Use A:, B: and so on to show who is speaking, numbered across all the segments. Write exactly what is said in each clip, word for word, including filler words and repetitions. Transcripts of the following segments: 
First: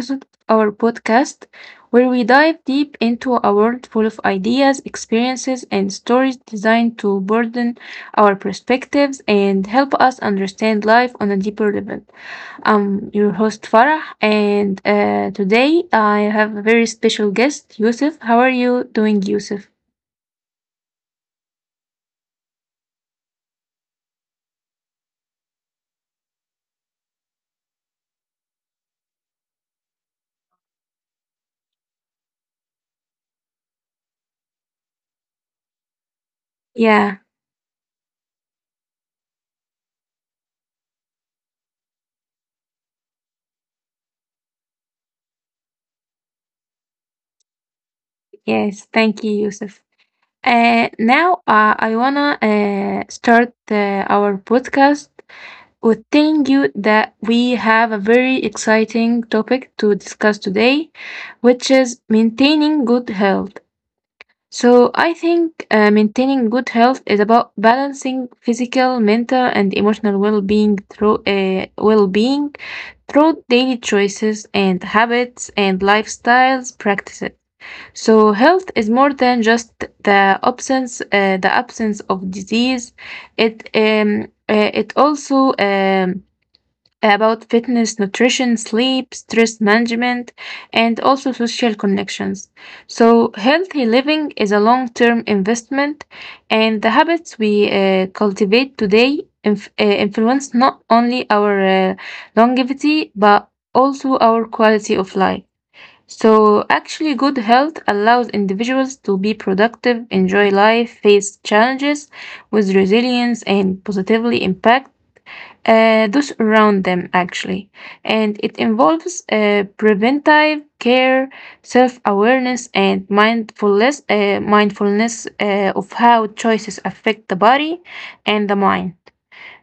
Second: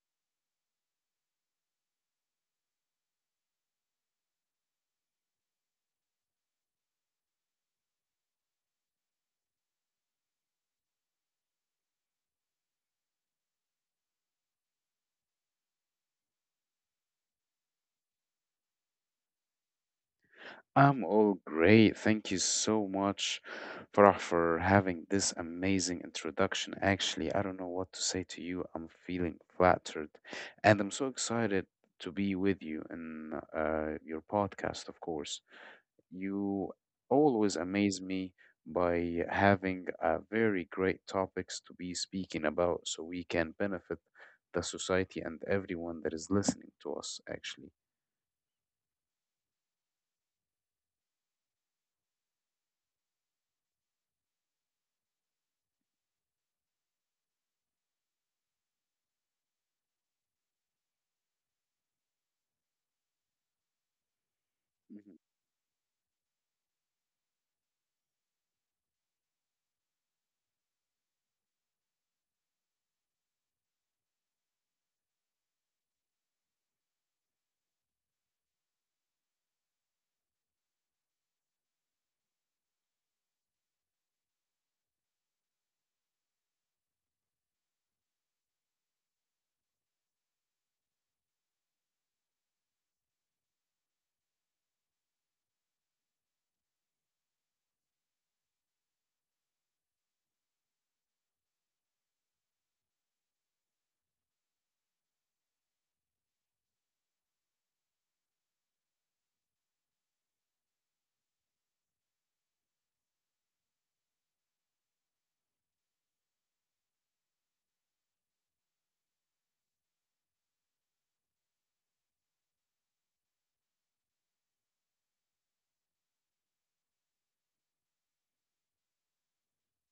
A: episode of our podcast, where we dive deep into a world full of ideas, experiences, and stories designed to broaden our perspectives and help us understand life on a deeper level. I'm your host Farah, and uh, today I have a very special guest, Yusuf. How are you doing, Yusuf?
B: I'm all great. Thank you so much, Farah, for having this amazing introduction. Actually, I don't know what to say to you. I'm feeling flattered, and I'm so excited to be with you in uh, your podcast, of course. You
A: Yeah,
B: always amaze me by having uh, very great topics to be speaking about so we can benefit the society and everyone that is listening to us, actually.
A: yes, thank you, Yusuf. Uh, now uh, I wanna uh, start uh, our podcast with telling you that we have a very exciting topic to discuss today, which is maintaining good health. So, I think uh, maintaining good health is about balancing physical, mental, and emotional well-being through uh, well-being through daily choices and habits and lifestyles practices. So, health is more than just the absence uh, the absence of disease. It um, uh, it also um, about fitness, nutrition, sleep, stress management, and also social connections. So, healthy living is a long term investment, and the habits we uh, cultivate today inf- uh, influence not only our uh, longevity but also our quality of life. So, actually, good health allows individuals to be productive, enjoy life, face challenges with resilience, and positively impact uh, those around them actually and it involves uh, preventive care, self-awareness, and mindfulness uh, mindfulness uh, of how choices affect the body and the mind.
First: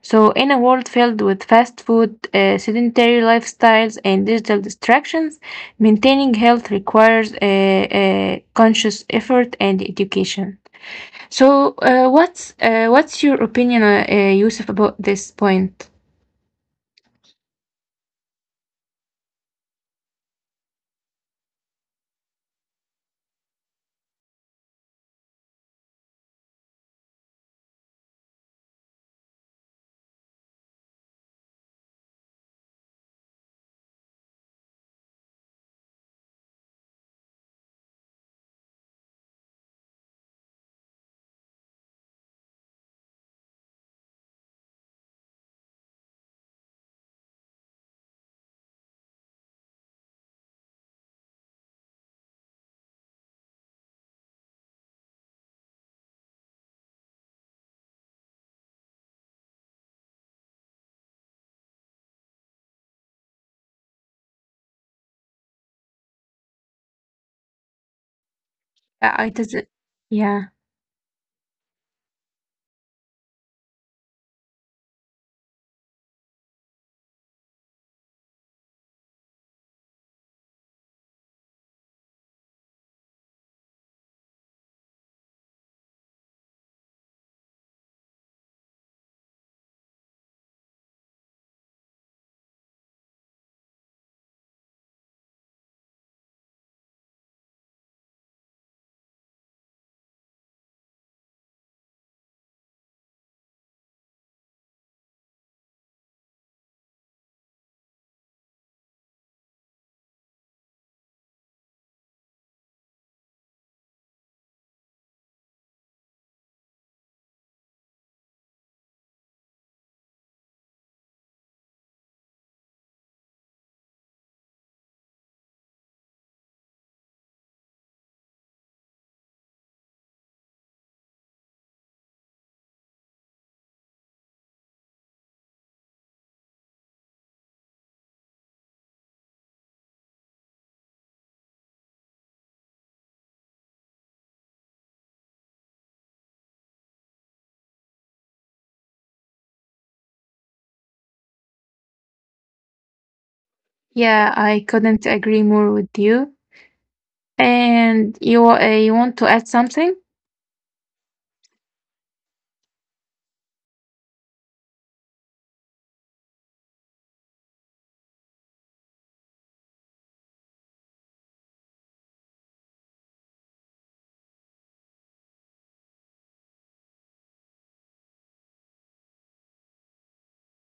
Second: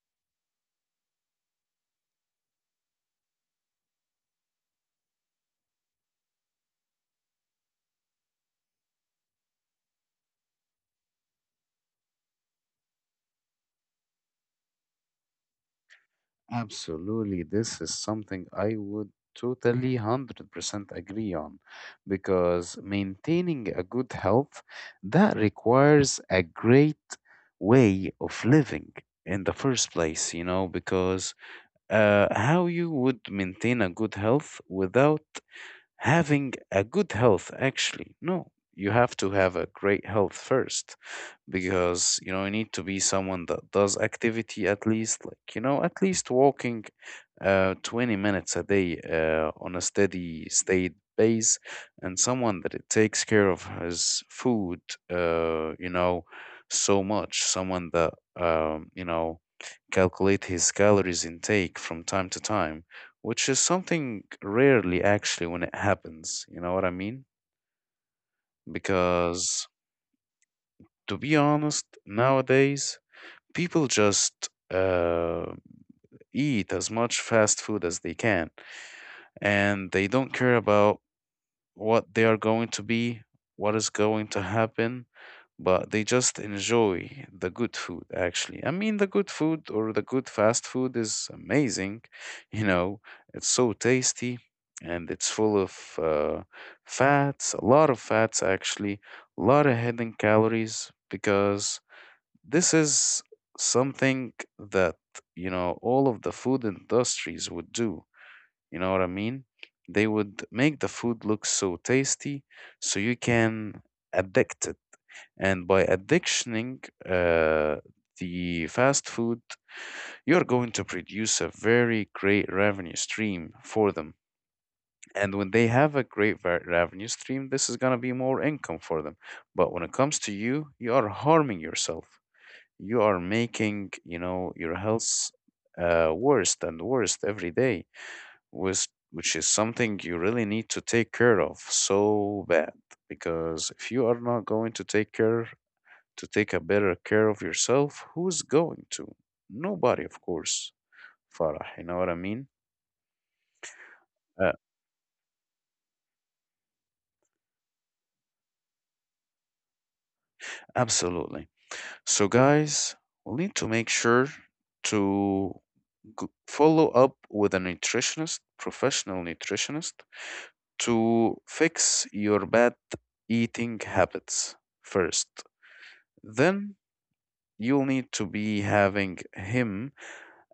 A: So in a world filled with fast food uh, sedentary lifestyles, and digital distractions, maintaining health requires a uh, conscious effort and education. So uh, what's uh, what's your opinion, uh, uh, Yusuf, about this point?
B: Absolutely. This is something I would totally one hundred percent agree on because maintaining a good health that requires a great way of living in the first place, you know, because uh, how you would maintain a good health without having a good health actually, no, you have to have a great health first, because you know you need to be someone that does activity, at least, like, you know, at least walking uh twenty minutes a day, uh, on a steady state base, and someone that it takes care of his food, uh you know, so much, someone that um you know, calculate his calories intake from time to time, which is something rarely actually when it happens. You know what I mean?
A: Yeah, I doesn't.
B: Because
A: Yeah,
B: to be honest, nowadays people just uh, eat as much fast food as they can, and they don't care about what they are going to be, what is going to happen, but they just enjoy the good food. Actually, I mean, the good food or the good fast food is amazing, you know, it's so tasty, and it's full of uh, fats, a lot of fats, actually, a lot of hidden calories, because this is something that, you know, all of the food industries would do. You know what I mean? They would make the food look so tasty so you can addict it. And by addictioning uh, the fast food, you're going to produce a very great revenue stream for them. And when they have a great ver- revenue stream, this is going to be more income for them. But when it comes to you, you are harming yourself. You are making, you know, your health uh, worse and worse every day, which, which is something you really need to take care of so bad. Because if you are not going to take care, to take a better care of yourself, who's going to? Nobody, of course, Farah. You know what I mean?
A: yeah,
B: Uh,
A: I couldn't agree more with you. And you wa- uh, you want to add something?
B: Absolutely. So, guys, we'll need to make sure to g- follow up with a nutritionist, professional nutritionist, to fix your bad eating habits first. Then you'll need to be having him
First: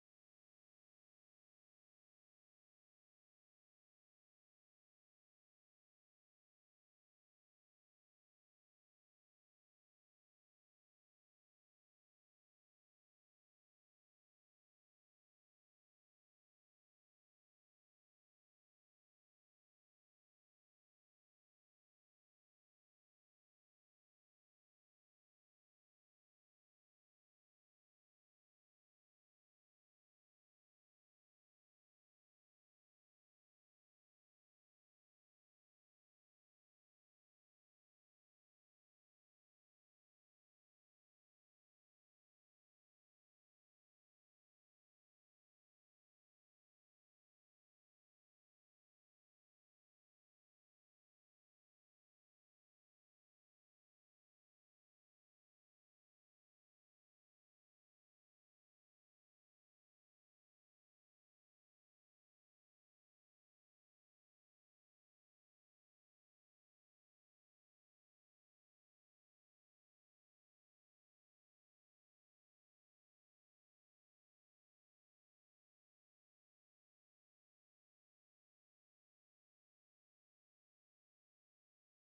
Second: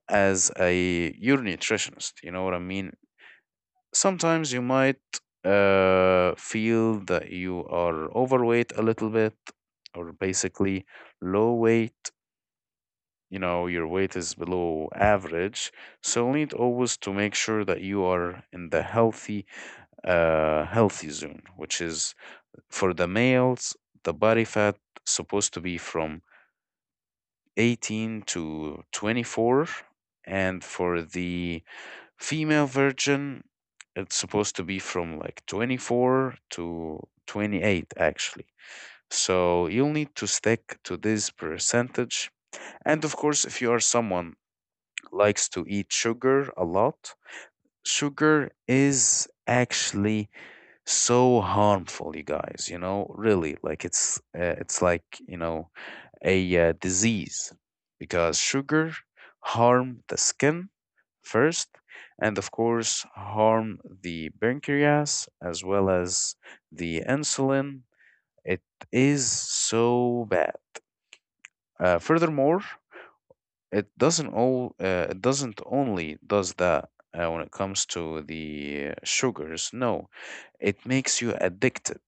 B: as a your nutritionist. You know what I mean? Sometimes you might uh, feel that you are overweight a little bit, or basically low weight. You know, your weight is below average. So you need always to make sure that you are in the healthy, uh, healthy zone, which is, for the males, the body fat supposed to be from eighteen to twenty-four, and for the Female version, it's supposed to be from like twenty-four to twenty-eight, actually. So you'll need to stick to this percentage. And of course, if you are someone likes to eat sugar a lot, sugar is actually so harmful, you guys, you know, really. Like, it's uh, it's like, you know, a uh, disease, because sugar harm the skin first, and of course harm the pancreas as well as the insulin. It is so bad. Uh, furthermore, it doesn't all uh, it doesn't only does that uh, when it comes to the uh, sugars. No, it makes you addicted,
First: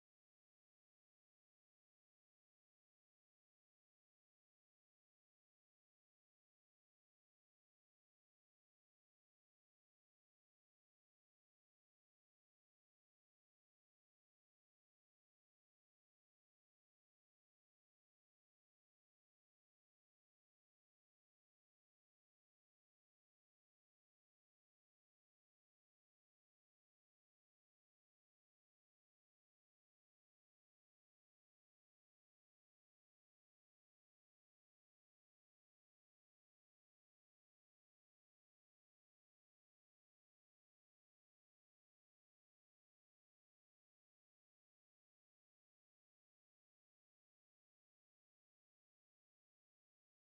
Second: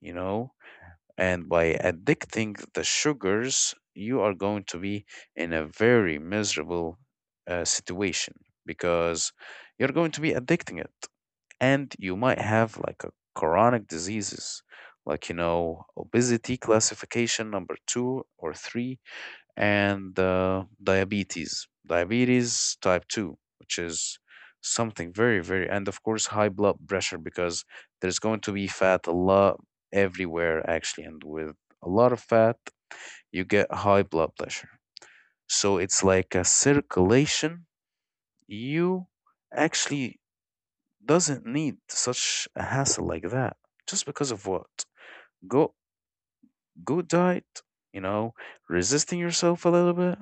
B: you know. And by addicting the sugars, you are going to be in a very miserable uh, situation, because you're going to be addicting it. And you might have like a chronic diseases, like, you know, obesity classification number two or three, and uh, diabetes, diabetes type two, which is something very, very, and of course, high blood pressure, because there's going to be fat a lot everywhere, actually. And with a lot of fat, you get high blood pressure. So it's like a circulation. You actually doesn't need such a hassle like that just because of what? Go, good diet, you know, resisting yourself a little bit.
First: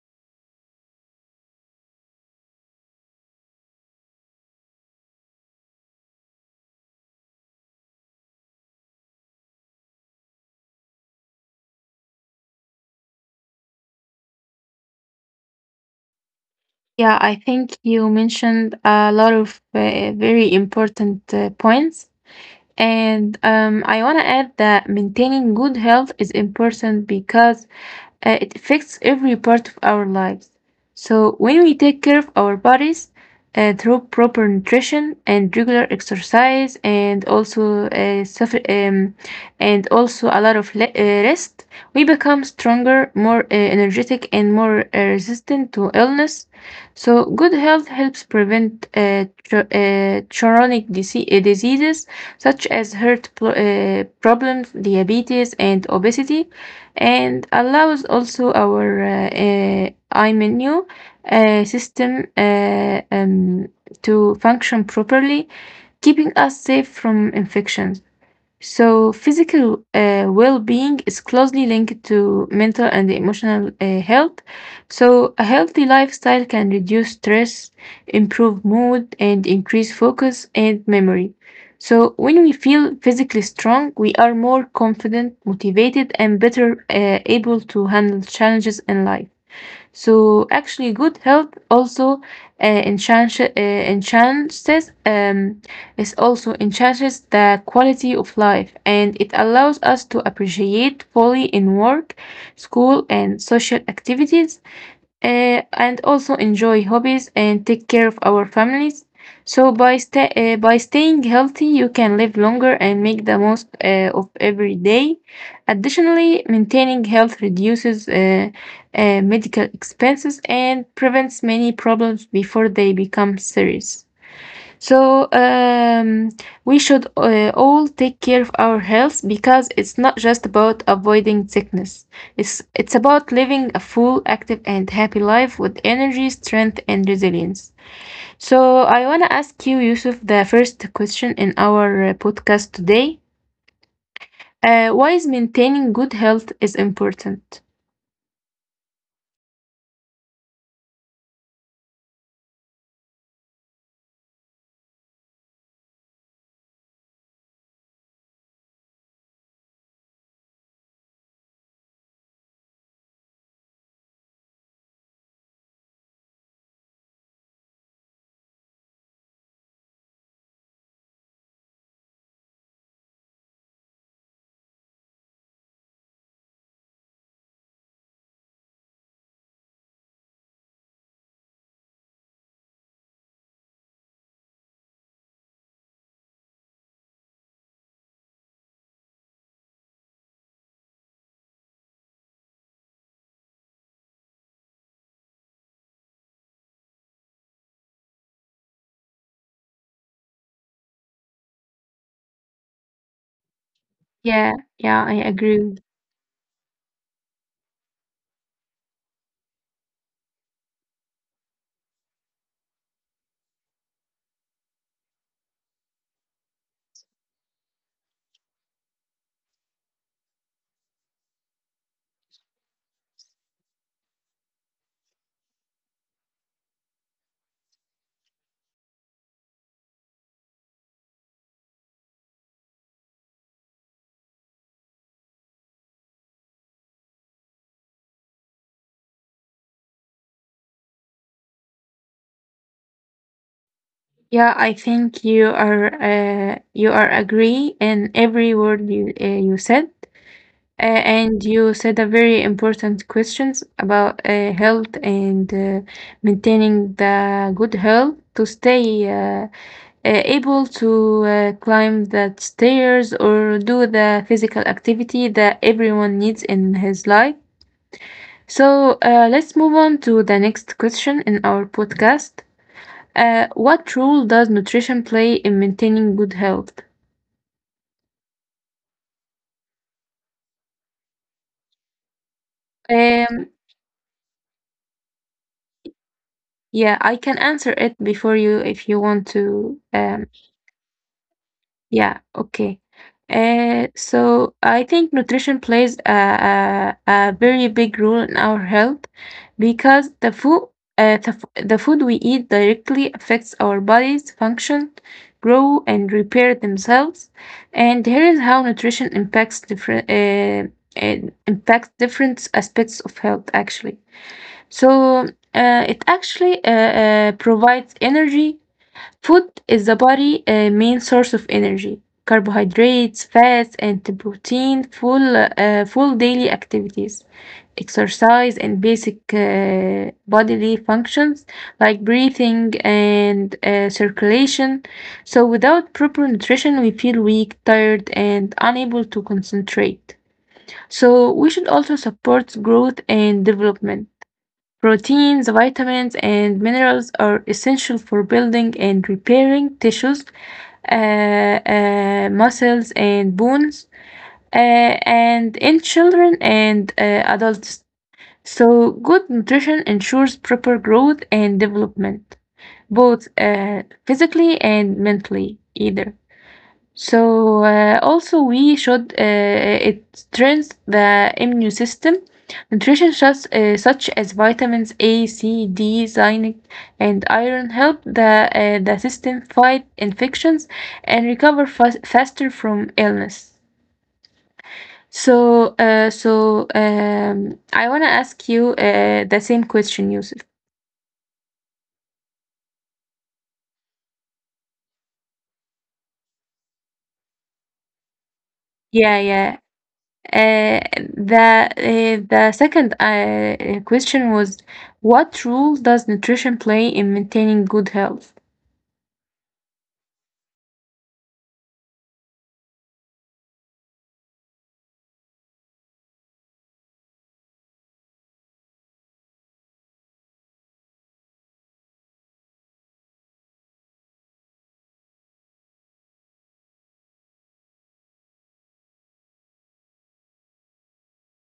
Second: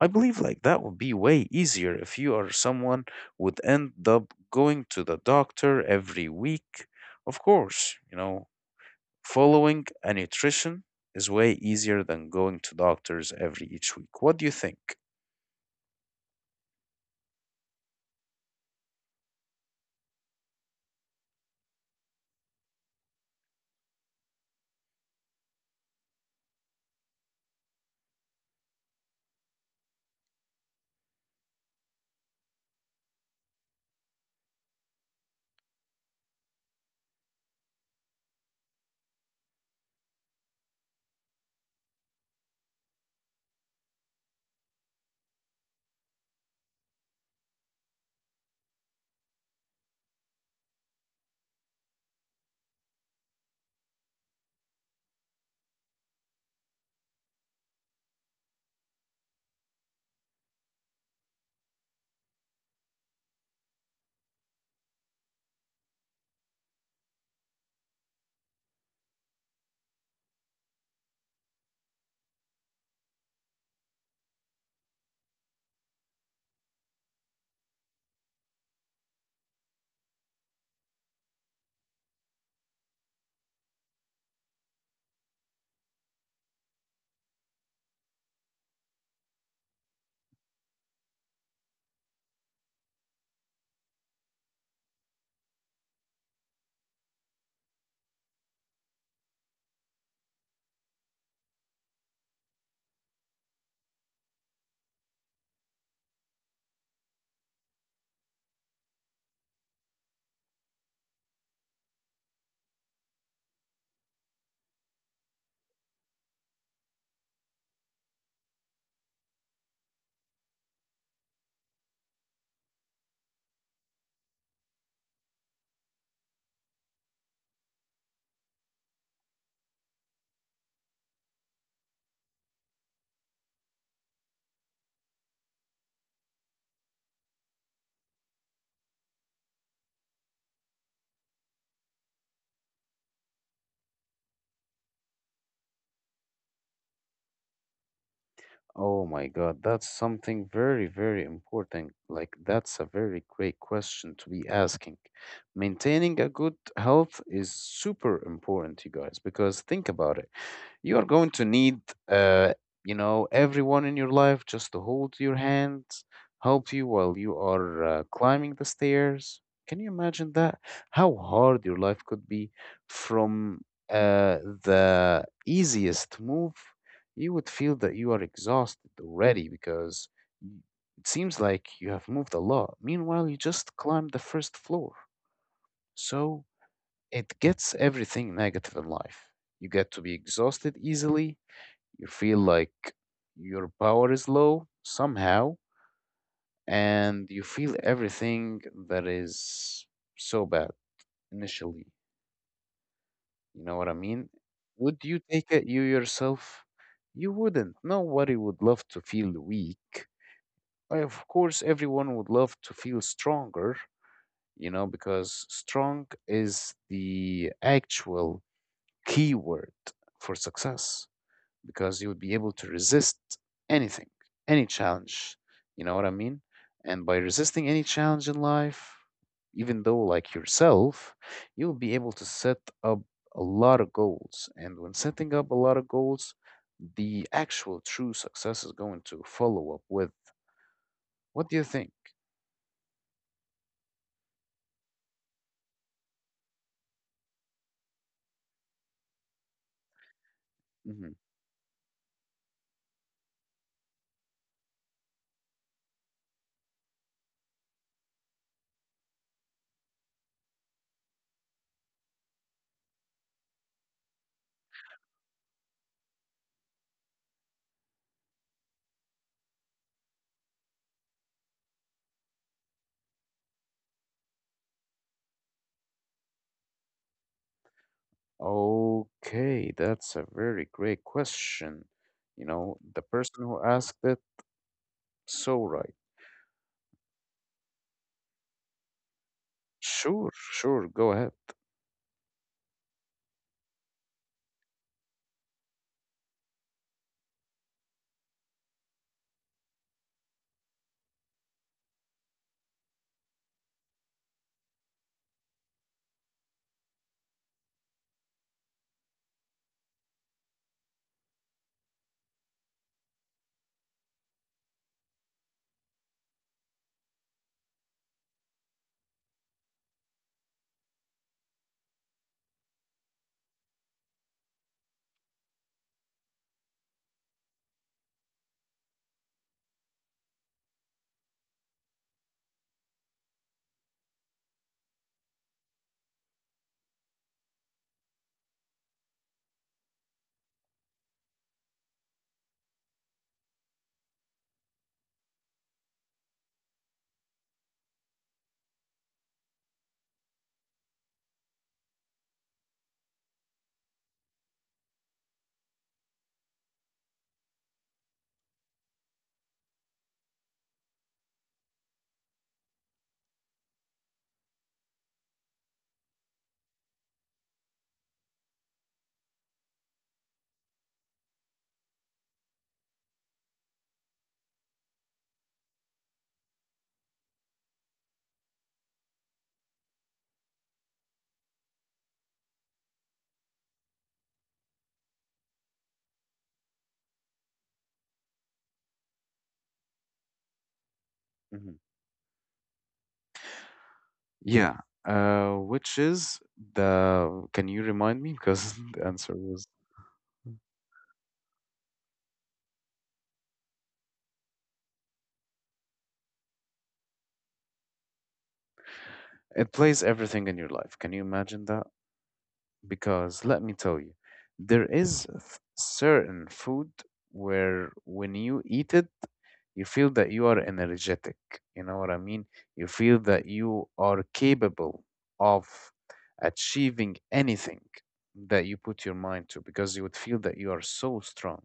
B: I believe like that would be way easier if you are someone would end up going to the doctor every week. Of course, you know, following a nutrition is way easier than going to doctors every each week. What do you think?
A: Yeah, I think you mentioned a lot of uh, very important uh, points. And um, I want to add that maintaining good health is important because uh, it affects every part of our lives. So, when we take care of our bodies uh, through proper nutrition and regular exercise, and also uh, suffer, um, and also a lot of le- uh, rest, we become stronger, more uh, energetic, and more uh, resistant to illness. So, good health helps prevent uh, cho- uh, chronic dise- uh, diseases such as heart pl- uh, problems, diabetes, and obesity, and allows also our uh, uh, iMenu uh, system uh, um, to function properly, keeping us safe from infections. So, physical uh, well being is closely linked to mental and emotional uh, health. So, a healthy lifestyle can reduce stress, improve mood, and increase focus and memory. So, when we feel physically strong, we are more confident, motivated, and better uh, able to handle challenges in life. So actually, good health also uh, enchants, uh, enhances, um, is also enhances the quality of life, and it allows us to appreciate fully in work, school, and social activities, uh, and also enjoy hobbies and take care of our families. So by sta- uh, by staying healthy, you can live longer and make the most uh, of every day. Additionally, maintaining health reduces uh, uh, medical expenses and prevents many problems before they become serious. So um, we should uh, all take care of our health because it's not just about avoiding sickness. It's it's about living a full, active, and happy life with energy, strength, and resilience. So I wanna ask you, Yusuf, the first question in our uh, podcast today. Uh, why is maintaining good health is important?
B: Oh my God, that's something very, very important. Like, that's a very great question to be asking. Maintaining a good health is super important, you guys, because think about it, you are going to need, uh, you know, everyone in your life just to hold your hand, help you while you are uh, climbing the stairs. Can you imagine that? How hard your life could be from, uh, the easiest move, you would feel that you are exhausted already, because y- it seems like you have moved a lot, meanwhile you just climbed the first floor. So it gets everything negative in life. You get to be exhausted easily. You feel like your power is low somehow, and you feel everything that is so bad initially. You know what I mean?
A: Yeah,
B: Would
A: yeah, I
B: you take it
A: agree.
B: you yourself? You wouldn't. Nobody would love to feel weak. Uh, Of course, everyone would love to feel stronger, you know, because strong is the actual key word for success. Because you would be able to resist anything, any challenge. You know what I mean? And by resisting any challenge in life, even though like yourself, you'll be able to set up a lot of goals. And when setting up a lot of goals, the actual true success is going to follow up with, what do you think?
A: Yeah, I think you are uh, you are agree in every word you uh, you said. Uh,
B: Hmm.
A: and you said a very important questions about uh, health and uh, maintaining the good health to stay uh, uh, able to uh, climb the stairs or do the physical activity that everyone needs in his life. So uh, let's move on to the next question in our podcast. Uh, what role does nutrition play in maintaining good health?
B: Okay, that's a very great question. You know, the person
A: Um,
B: who asked it, so right.
A: yeah, I can answer it before you if you want to.
B: Sure,
A: Um,
B: sure, go ahead.
A: Yeah, okay. Uh, so I think nutrition plays a, a, a very big role in our health because the food, uh, the, f- the food we eat directly affects our bodies function, grow, and repair themselves. And here is how nutrition impacts different uh, it impacts different aspects of health actually. So uh, it actually uh, uh, provides energy. Food is the body' uh, main source of energy. Carbohydrates, fats, and protein fuel, uh, fuel daily activities, exercise, and basic uh, bodily functions like breathing and uh, circulation. So, without proper nutrition, we feel weak, tired, and unable to concentrate. So, we should also support growth and development. Proteins, vitamins, and minerals are essential for building and repairing tissues, uh, uh, muscles, and bones, uh, and in children and uh, adults. So, good nutrition ensures proper growth and development, both uh, physically and mentally, either. So uh, also we should uh, uh, it strengthens the immune system. Nutrition such, uh, such as vitamins A, C, D, zinc, and iron help the uh, the system fight infections and recover fas faster from illness. So uh, so um, I wanna ask you uh, the same question, Yusuf.
B: Mm-hmm. Yeah, uh, which is the. Can you remind me? Because the
A: Yeah,
B: answer
A: yeah.
B: was.
A: Uh, the uh, the second uh, question was, what role does nutrition play in maintaining good health?
B: It plays everything in your life. Can you imagine that? Because let me tell you, there is a f- certain food where when you eat it, you feel that you are energetic. You know what I mean? You feel that you are capable of achieving anything that you put your mind to, because you would feel that you are so strong.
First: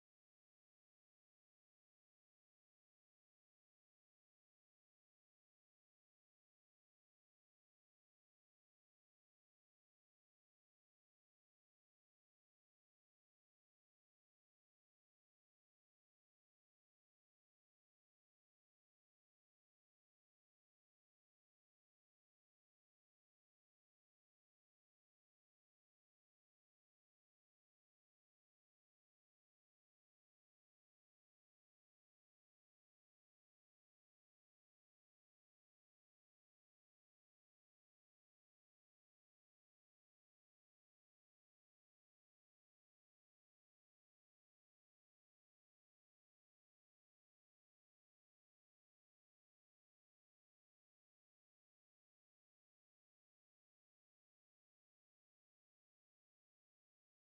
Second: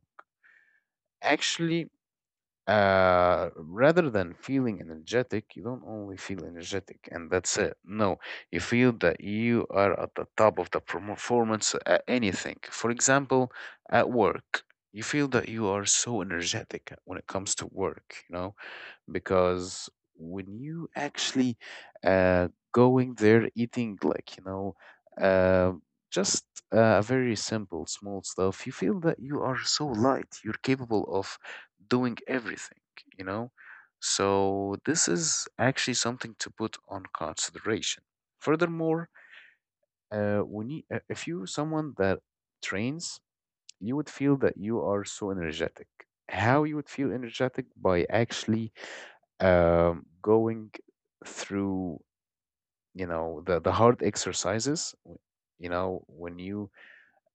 B: Actually, uh, rather than feeling energetic, you don't only feel energetic and that's it. No, you feel that you are at the top of the performance at anything. For example, at work, you feel that you are so energetic when it comes to work, you know? Because when you actually uh, going there eating, like, you know, uh, just uh, a very simple small stuff, you feel that you are so light, you're capable of doing everything, you know. So this is actually something to put on consideration. Furthermore, uh, when you, uh, if you someone that trains, you would feel that you are so energetic. How you would feel energetic by actually um, going through, you know, the the hard exercises w- you know, when you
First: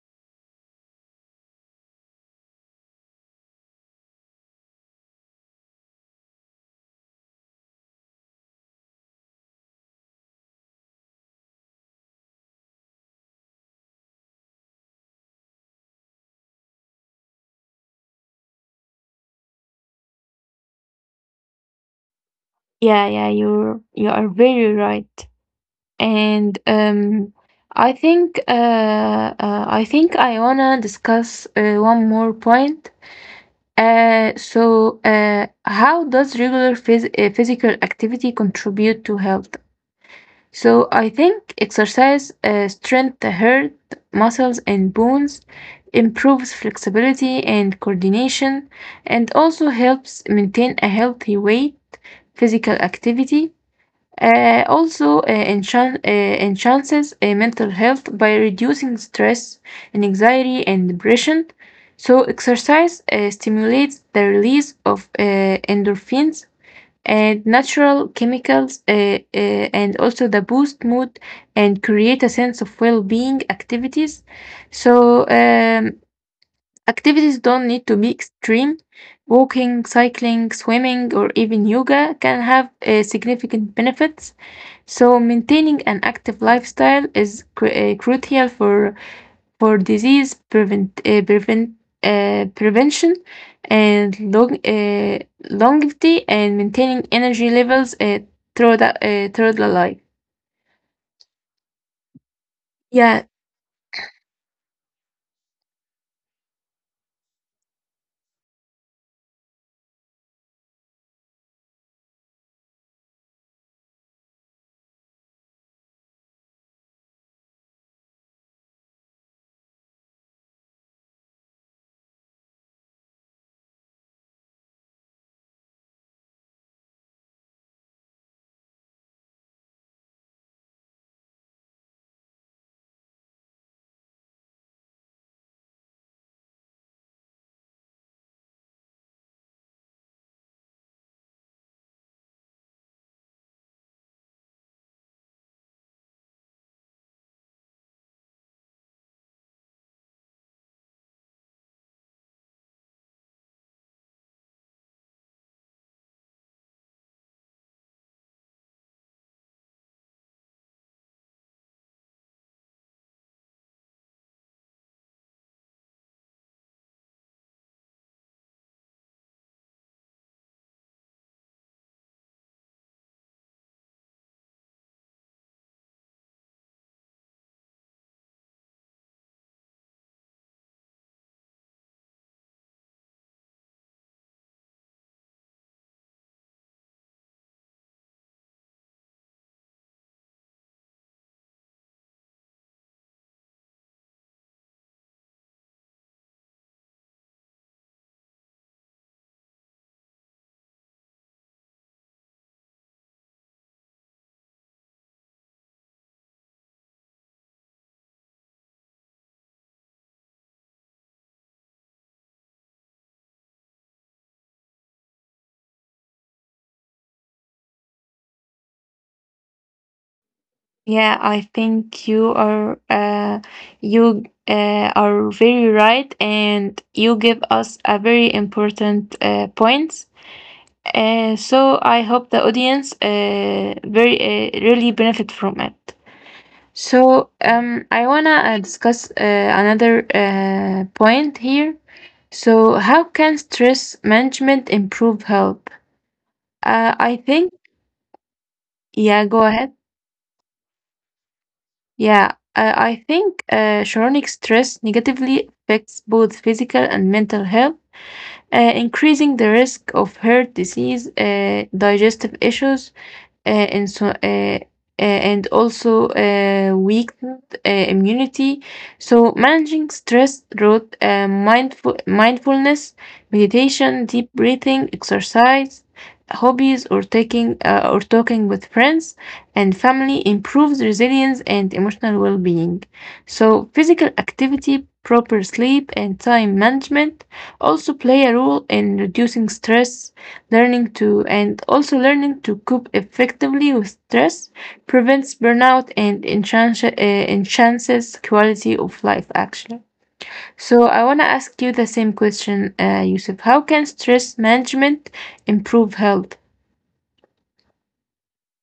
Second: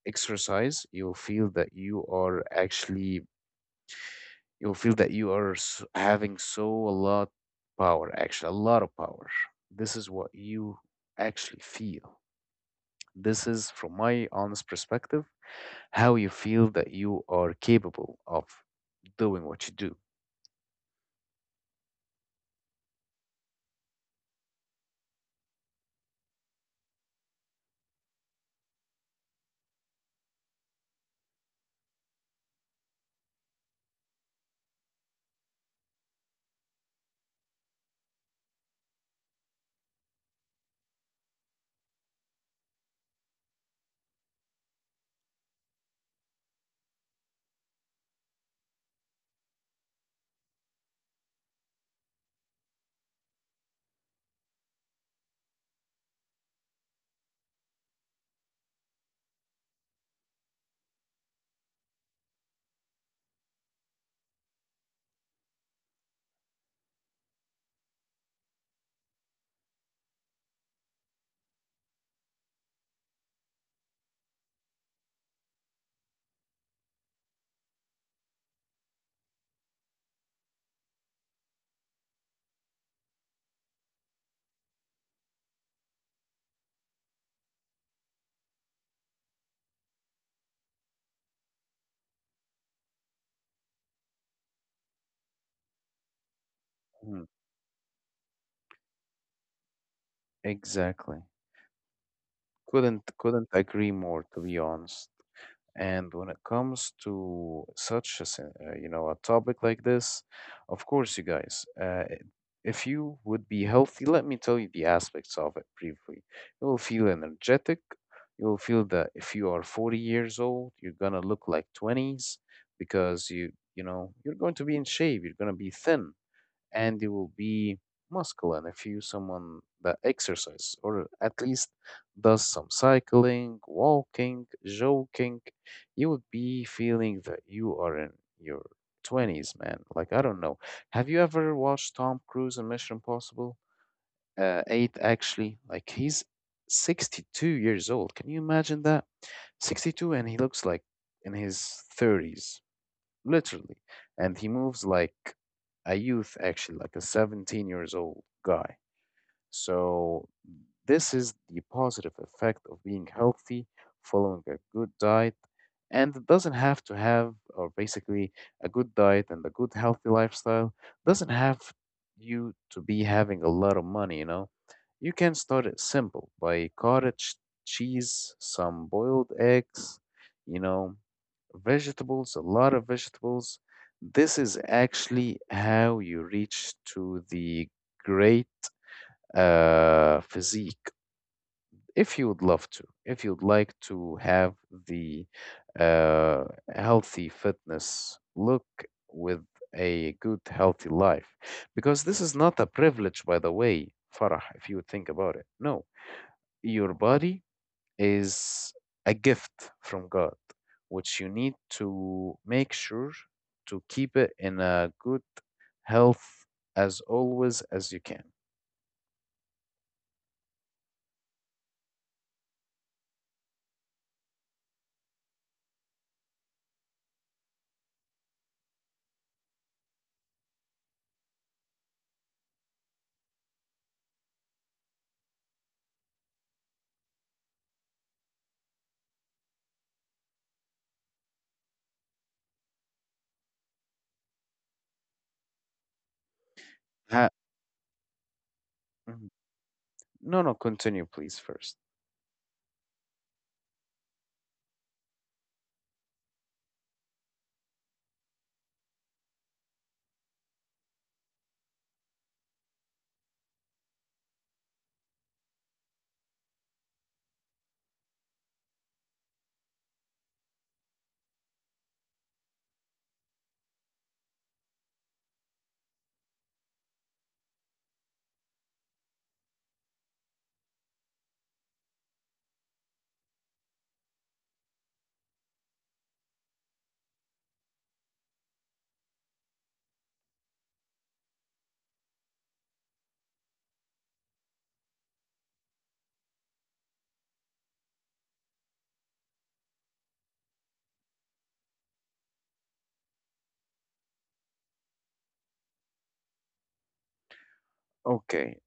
B: exercise, you'll feel that you are actually, you'll feel that you are s- having so a lot power, actually, a lot of power. This is what you actually feel. This is from my honest perspective, how you feel that you are capable of doing what you do.
A: Yeah, yeah, you're you are very right, and um, I think uh, uh I think I wanna discuss uh, one more point. Uh, so uh, how does regular phys- uh, physical activity contribute to health? So I think exercise uh, strengthens the heart, muscles, and bones, improves flexibility and coordination, and also helps maintain a healthy weight. Physical activity uh, also uh, enchan- uh, enhances uh, mental health by reducing stress and anxiety and depression. So exercise uh, stimulates the release of uh, endorphins and natural chemicals, uh, uh, and also the boost mood and create a sense of well-being activities. So um, activities don't need to be extreme. Walking, cycling, swimming, or even yoga can have uh, significant benefits. So maintaining an active lifestyle is cr- uh, crucial for for disease prevent, uh, prevent, uh, prevention and long, uh, longevity and maintaining
B: Mhm.
A: energy levels uh, through, the, uh, through the life.
B: Exactly. couldn't
A: Yeah,
B: couldn't agree more, to be honest. And when it comes to such a, sen- uh, you know, a topic like this, of course, you guys, uh, i- if you would be healthy, let me tell you the aspects of it briefly. You will feel energetic. You will feel that if you are forty years old, you're gonna look like twenties, because you, you know, you're going to be in shape. You're gonna be thin, and you will be muscular. If you someone that exercises, or at least does some cycling, walking, jogging, you would be feeling that you are in your twenties, man. Like, I don't know. Have you ever watched Tom Cruise in Mission Impossible? Uh, eight, actually. Like, he's sixty-two years old. Can you imagine that? sixty-two, and he looks like in his thirties, literally. And he moves like a youth, actually, like a seventeen years old guy. So this is the positive effect of being healthy, following a good diet. And it doesn't have to have, or basically, a good diet and a good healthy lifestyle doesn't have you to be having a lot of money, you know. You can start it simple by cottage cheese, some boiled eggs, you know, vegetables, a lot of vegetables. This is actually how you reach to the great uh, physique. If you would love to, if you'd like to have the uh, healthy fitness look with a good, healthy life, because this is not a privilege, by the way, Farah, if you think about it. No, your body is a gift from God, which you need to make sure to keep it in a good health as always as you can.
A: yeah, I think you are uh, you uh, are very right, and you give us a very important uh, points. Uh, so I hope the audience uh, very uh, really benefit from it. So um, I wanna uh, discuss uh, another uh, point here. So how can stress management improve health? Uh, I
B: Ha-
A: think yeah.
B: Mhm.
A: Go ahead.
B: no, no, continue, please, first.
A: Yeah, uh, I think uh, chronic stress negatively affects both physical and mental health, uh, increasing the risk of heart disease, uh, digestive issues, uh, and so uh, uh, and also uh, weakened uh, immunity. So managing stress through uh, mindful mindfulness, meditation, deep breathing, exercise, hobbies, or taking uh, or talking with friends and family improves resilience and emotional well-being. So physical activity, proper sleep, and time management also play a role in reducing stress. Learning to and also learning to cope effectively with stress prevents burnout and enchance, uh, enhances quality of life, actually. So, I want to ask you the same question, uh, Yusuf. How can stress management improve health?
B: Okay,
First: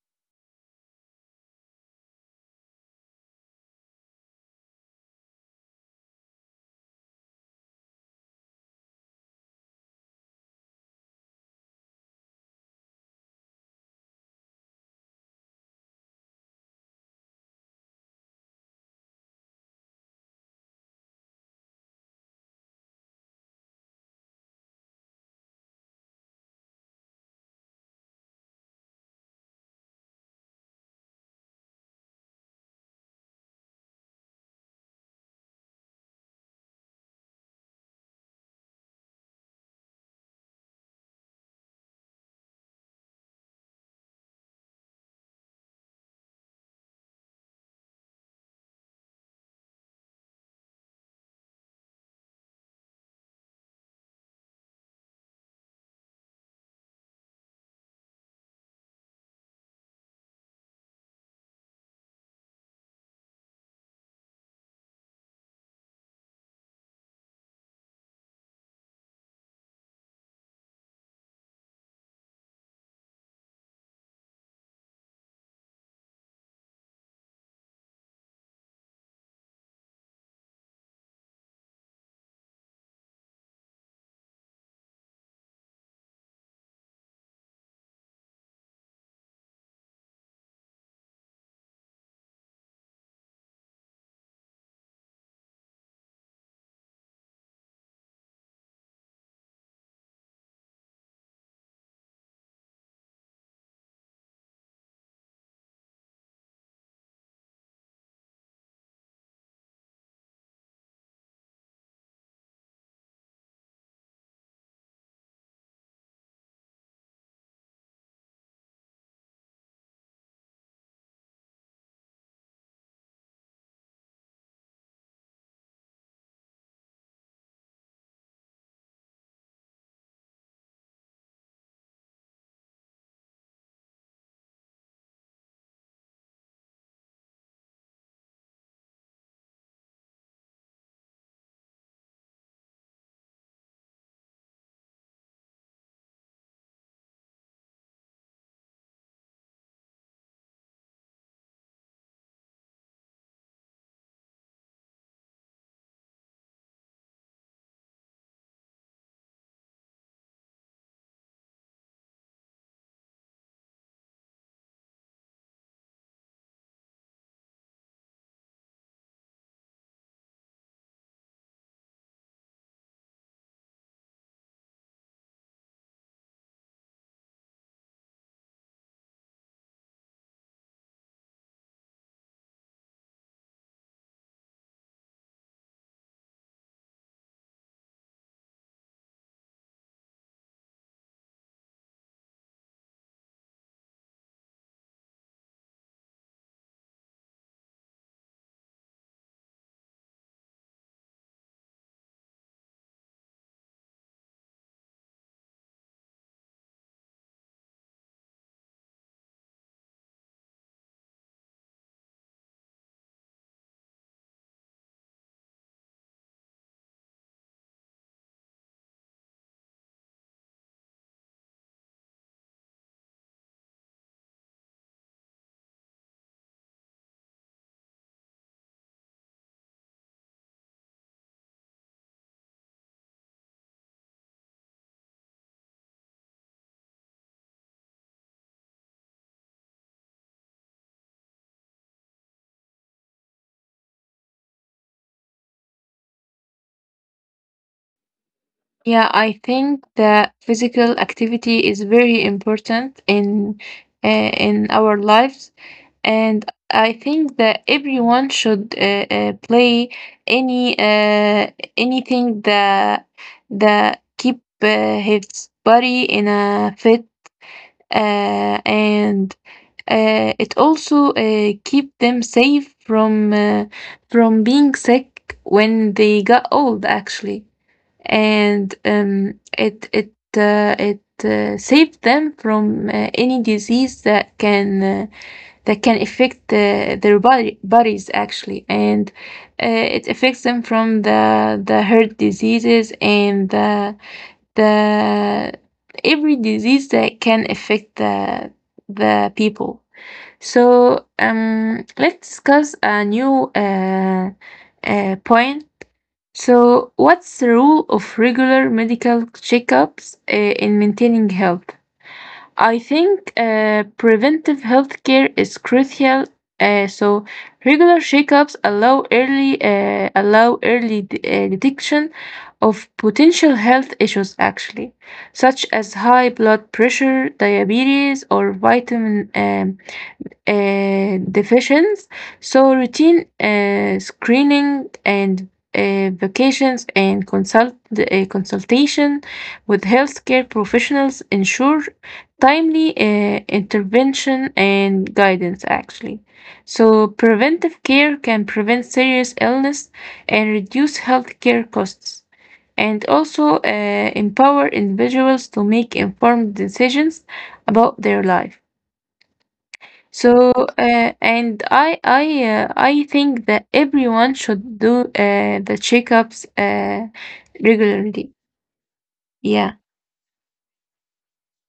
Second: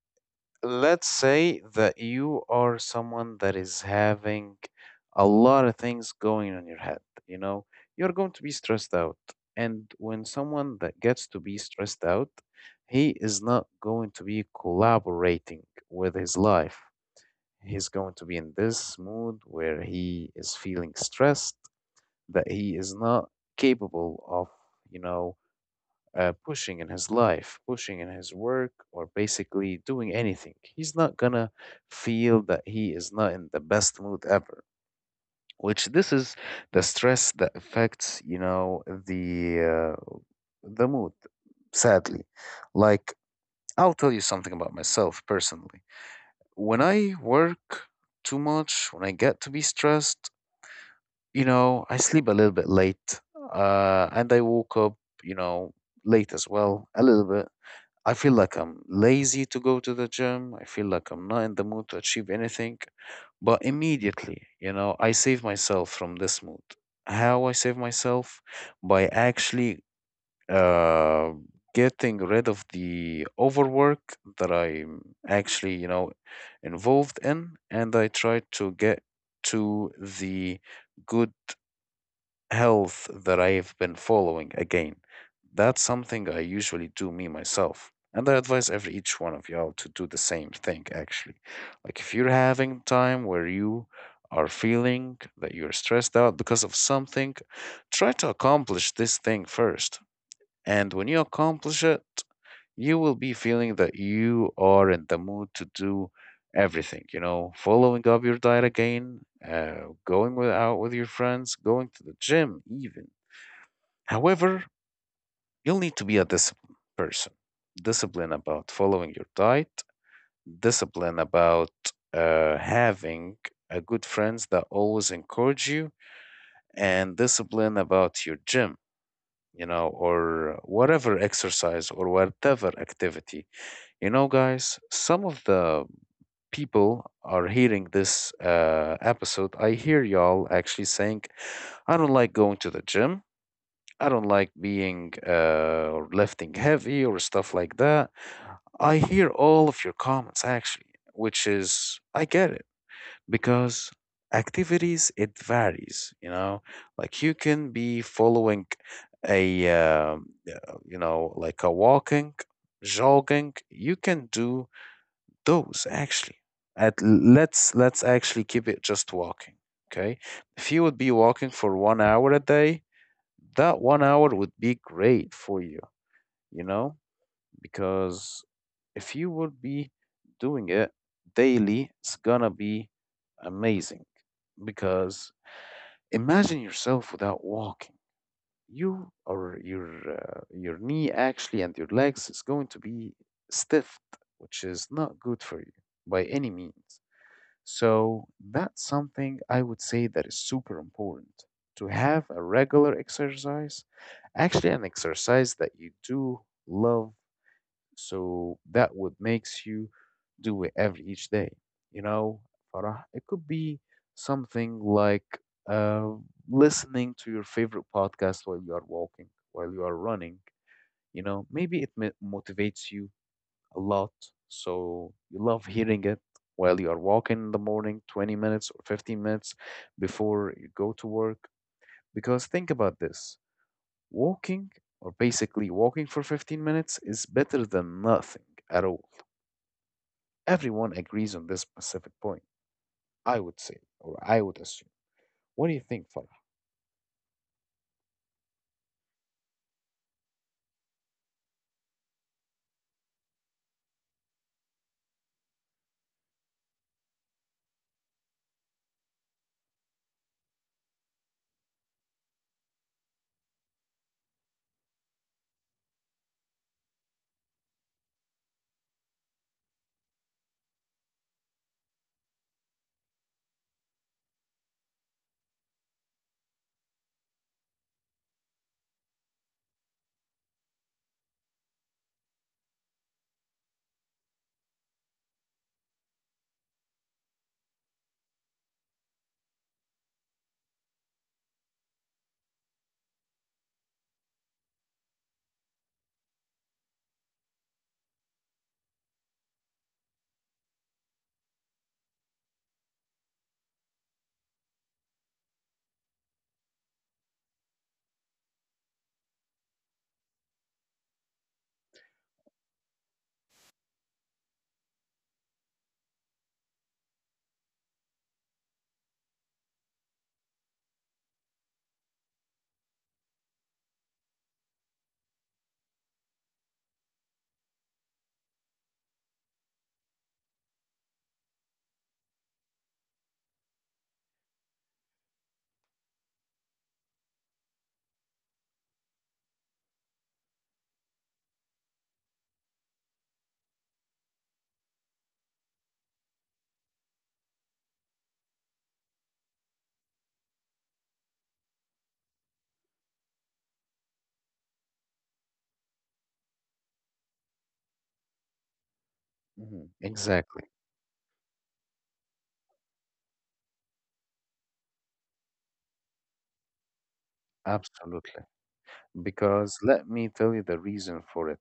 B: let's say that you are someone that is having a lot of things going on your head, you know, you're going to be stressed out. And when someone that gets to be stressed out, he is not going to be collaborating with his life. He's going to be in this mood where he is feeling stressed, that he is not capable of, you know uh, pushing in his life, pushing in his work, or basically doing anything. He's not gonna feel that he is not in the best mood ever. Which this is the stress that affects, you know, the uh, the mood. Sadly, like, I'll tell you something about myself personally. When I work too much, when I get to be stressed, you know, I sleep a little bit late, uh, and I woke up, you know, late as well, a little bit. I feel like I'm lazy to go to the gym. I feel like I'm not in the mood to achieve anything. But immediately, you know, I save myself from this mood. How I save myself? By actually uh, getting rid of the overwork that I'm actually, you know, involved in. And I try to get to the good health that I've been following again. That's something I usually do me myself. And I advise every each one of y'all to do the same thing actually. Like if you're having time where you are feeling that you're stressed out because of something, try to accomplish this thing first. And when you accomplish it, you will be feeling that you are in the mood to do everything, you know, following up your diet again, uh, going with, out with your friends, going to the gym, even. However, you'll need to be a disciplined person. Discipline about following your diet, discipline about uh, having a good friends that always encourage you, and discipline about your gym, you know, or whatever exercise or whatever activity. You know, guys, some of the people are hearing this uh, episode. I hear y'all actually saying, I don't like going to the gym. I don't like being uh, or lifting heavy or stuff like that. I hear all of your comments actually, which is, I get it, because activities, it varies, you know, like you can be following a, um, uh, you know, like a walking, jogging. You can do those actually at, let's let's actually keep it just walking. Okay, if you would be walking for one hour a day, that one hour would be great for you, you know, because if you would be doing it daily, it's gonna be amazing. Because imagine yourself without walking, you or your uh, your knee actually and your legs is going to be stiff, which is not good for you by any means. So that's something I would say that is super important, to have a regular exercise, actually an exercise that you do love, so that would makes you do it every each day. You know, Farah, it could be something like uh, listening to your favorite podcast while you are walking, while you are running. You know, maybe it mi- motivates you a lot. So you love hearing it while you are walking in the morning, twenty minutes or fifteen minutes before you go to work. Because think about this walking, or basically walking for fifteen minutes, is better than nothing at all. Everyone agrees on this specific point, I would say, or I would assume. What do you think, Farah?
A: Yeah, I think that physical activity is very important in uh, in our lives. And I think that everyone should uh, uh, play any uh, anything that that keep uh, his body in a fit uh, and uh, it also uh, keep them safe from uh, from being sick when they got old actually, and um, it it uh, it uh, saved them from uh, any disease that can uh, that can affect the, their body, bodies actually, and uh, it affects them from the the heart diseases and the the every disease that can affect the the people. So um, let's discuss a new uh, uh, point. So, what's the role of regular medical checkups uh, in maintaining health? I think uh, preventive healthcare is crucial. Uh, so regular checkups allow early uh, allow early de- uh, detection of potential health issues, actually, such as high blood pressure, diabetes, or vitamin um, uh, divisions. So, routine uh, screening and uh, vacations and consult uh, consultation with healthcare professionals ensure timely uh, intervention and guidance. Actually, so preventive care can prevent serious illness and reduce healthcare costs. And also uh, empower individuals to make informed decisions about their life.
B: Mhm.
A: So,
B: Exactly.
A: uh, and I I uh, I think that everyone should do uh, the checkups uh, regularly.
B: Absolutely.
A: Yeah.
B: Because let me tell you the reason for it.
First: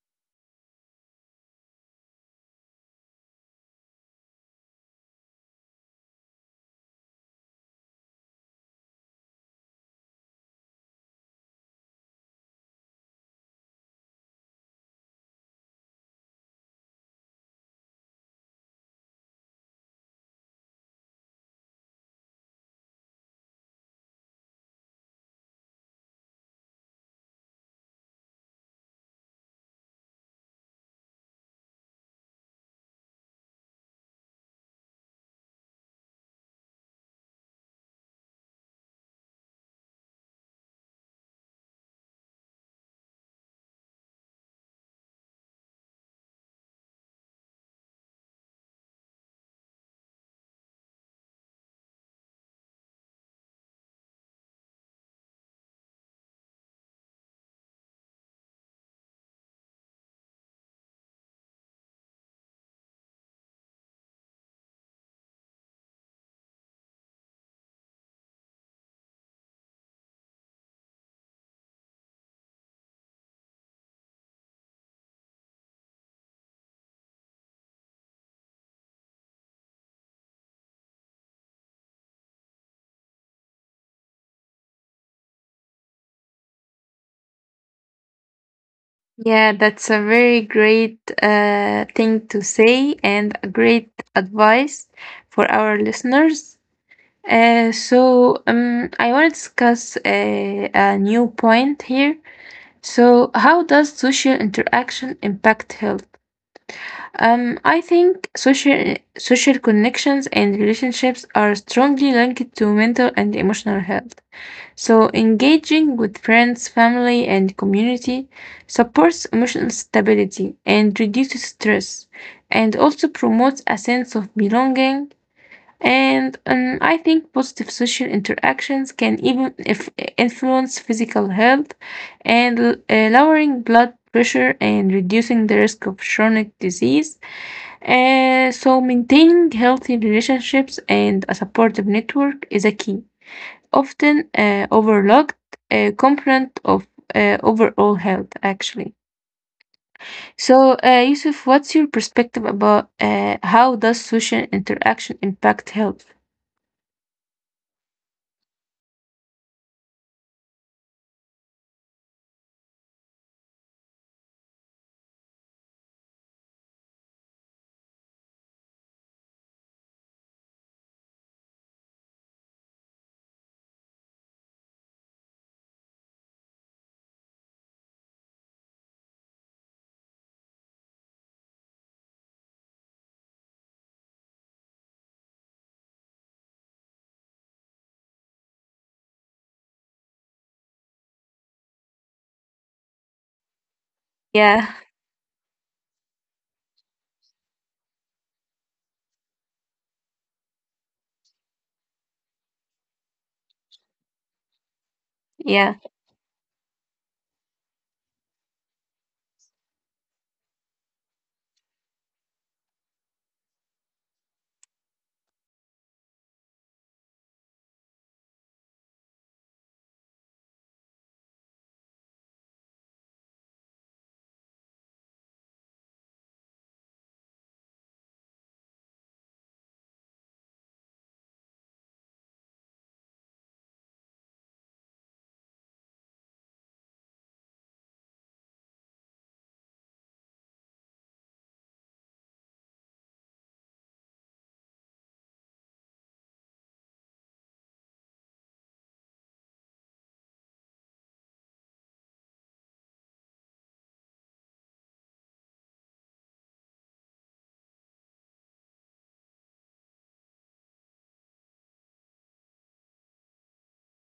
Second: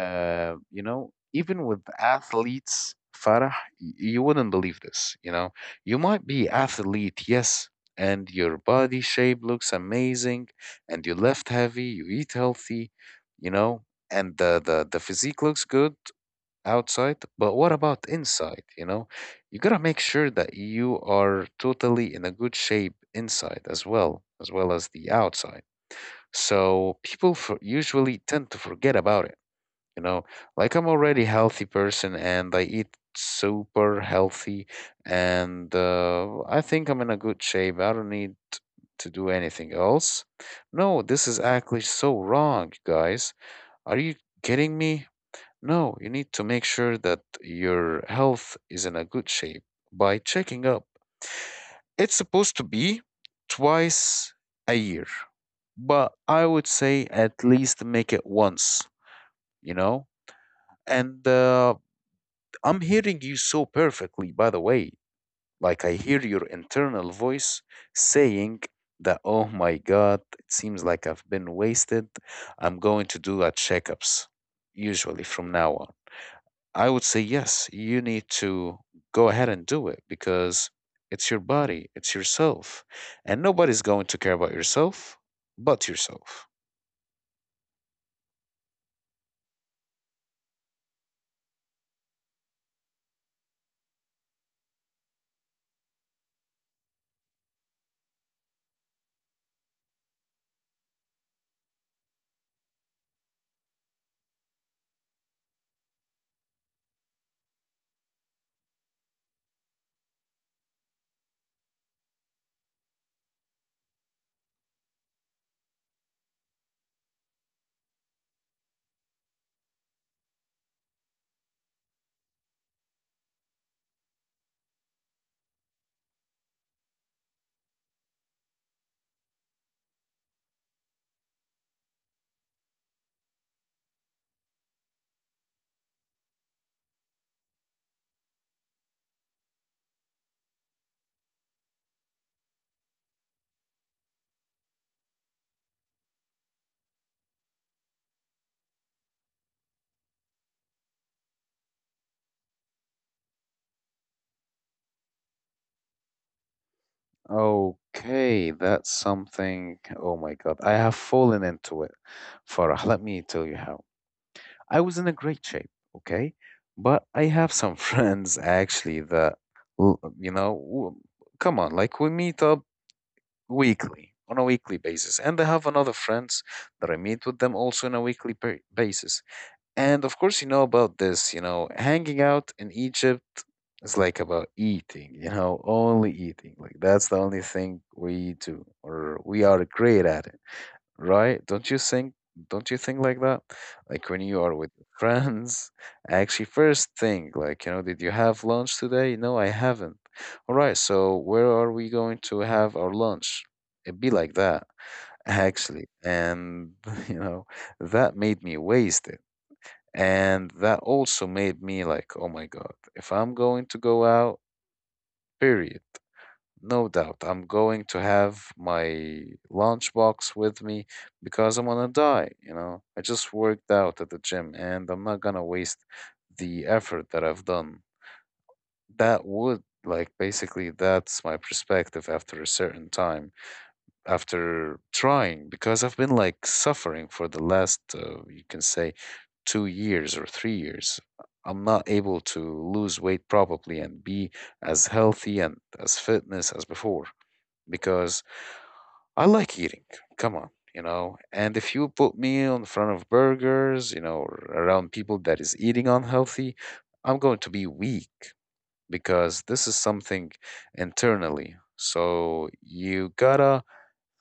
B: uh, You know, even with athletes, Farah, y- you wouldn't believe this. You know, you might be athlete, yes, and your body shape looks amazing, and you lift heavy, you eat healthy, you know, and the the, the physique looks good outside. But what about inside? You know, you gotta make sure that you are totally in a good shape inside as well as well as the outside. So people for, usually tend to forget about it, you know. Like, I'm already healthy person and I eat super healthy, and uh, I think I'm in a good shape. I don't need to do anything else. No, this is actually so wrong, guys. Are you kidding me? No, you need to make sure that your health is in a good shape by checking up. It's supposed to be twice a year, but I would say at least make it once, you know? And uh, I'm hearing you so perfectly, by the way. Like, I hear your internal voice saying that, oh my God, it seems like I've been wasted. I'm going to do a checkups usually from now on. I would say, yes, you need to go ahead and do it, because it's your body, it's yourself. And nobody's going to care about yourself but yourself.
A: Yeah, that's a very great uh, thing to say and a great advice for our listeners. Uh, so, um, I want to discuss a, a new point here. So, how does social interaction impact health? Um, I think social social connections and relationships are strongly linked to mental and emotional health. So engaging with friends, family, and community supports emotional stability and reduces stress, and also promotes a sense of belonging. And um, I think positive social interactions can even if influence physical health and uh, lowering blood pressure and reducing the risk of chronic disease. Uh, so maintaining healthy relationships and a supportive network is a key, often uh, overlooked uh, component of uh, overall health, actually. So, uh, Yusuf, what's your perspective about uh, how does social interaction impact health?
B: Okay, that's something. Oh my God, I have fallen into it. Farah, let me tell you how. I was in a great shape, okay? But I have some friends actually that, l- you know, w- come on, like we meet up weekly, on a weekly basis. And I have another friends that I meet with them also on a weekly ba- basis. And of course, you know about this, you know, hanging out in Egypt is like about eating, you know, only eating. Like that's the only thing we do or we are great at it, right? Don't you think don't you think like that? Like when you are with
A: Yeah.
B: your friends, actually first thing, like, you know, did you have lunch today? No, I haven't. All right, so where are we going to have our lunch? It'd be like that,
A: Yeah,
B: actually. And you know, that made me wasted, and that also made me like, oh my God, if I'm going to go out, period, no doubt, I'm going to have my lunchbox with me, because I'm gonna die, you know. I just worked out at the gym and I'm not gonna waste the effort that I've done. That would like basically that's my perspective after a certain time, after trying, because I've been like suffering for the last, uh, you can say, two years or three years. I'm not able to lose weight probably and be as healthy and as fitness as before, because I like eating. Come on, you know. And if you put me in front of burgers, you know, or around people that is eating unhealthy, I'm going to be weak, because this is something internally. So you gotta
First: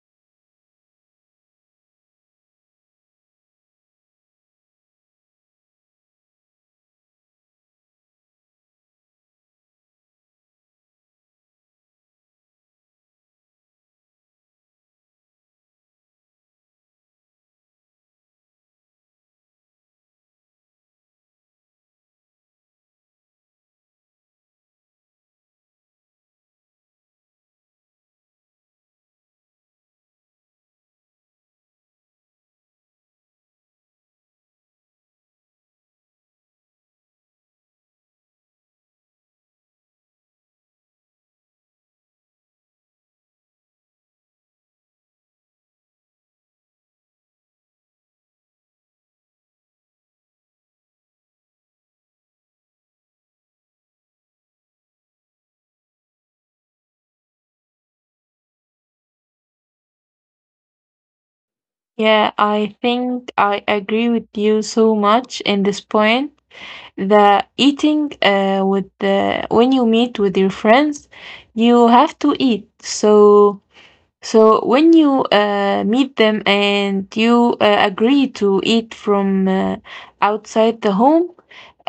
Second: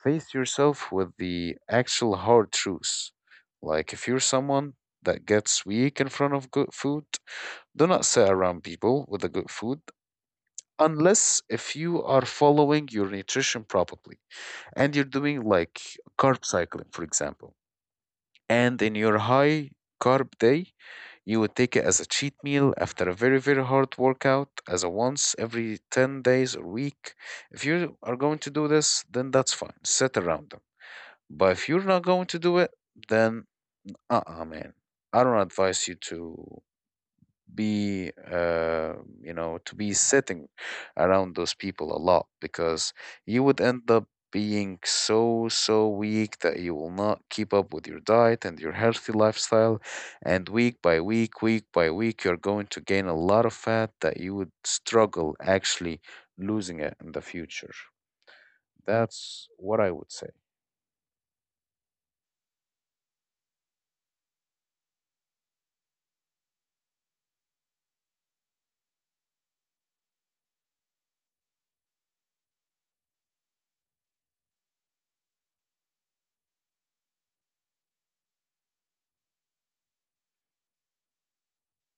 B: face yourself with the actual hard truths. Like if you're someone that gets weak in front of good food, do not sit around people with the good food, unless if you are following your nutrition properly and you're doing like carb cycling, for example. And in your high carb day, you would take it as a cheat meal after a very, very hard workout, as a once every ten days or week. If you are going to do this, then that's fine. Sit around them. But if you're not going to do it, then uh-uh, man. I don't advise you to be, uh, you know, to be sitting around those people a lot, because you would end up being so, so weak that you will not keep up with your diet and your healthy lifestyle. And week by week, week by week, you're going to gain a lot of fat that you would struggle actually losing it in the future. That's what I would say.
A: yeah, I think I agree with you so much in this point that eating uh, with the, when you meet with your friends, you have to eat. So so when you uh, meet them and you uh, agree to eat from uh, outside the home,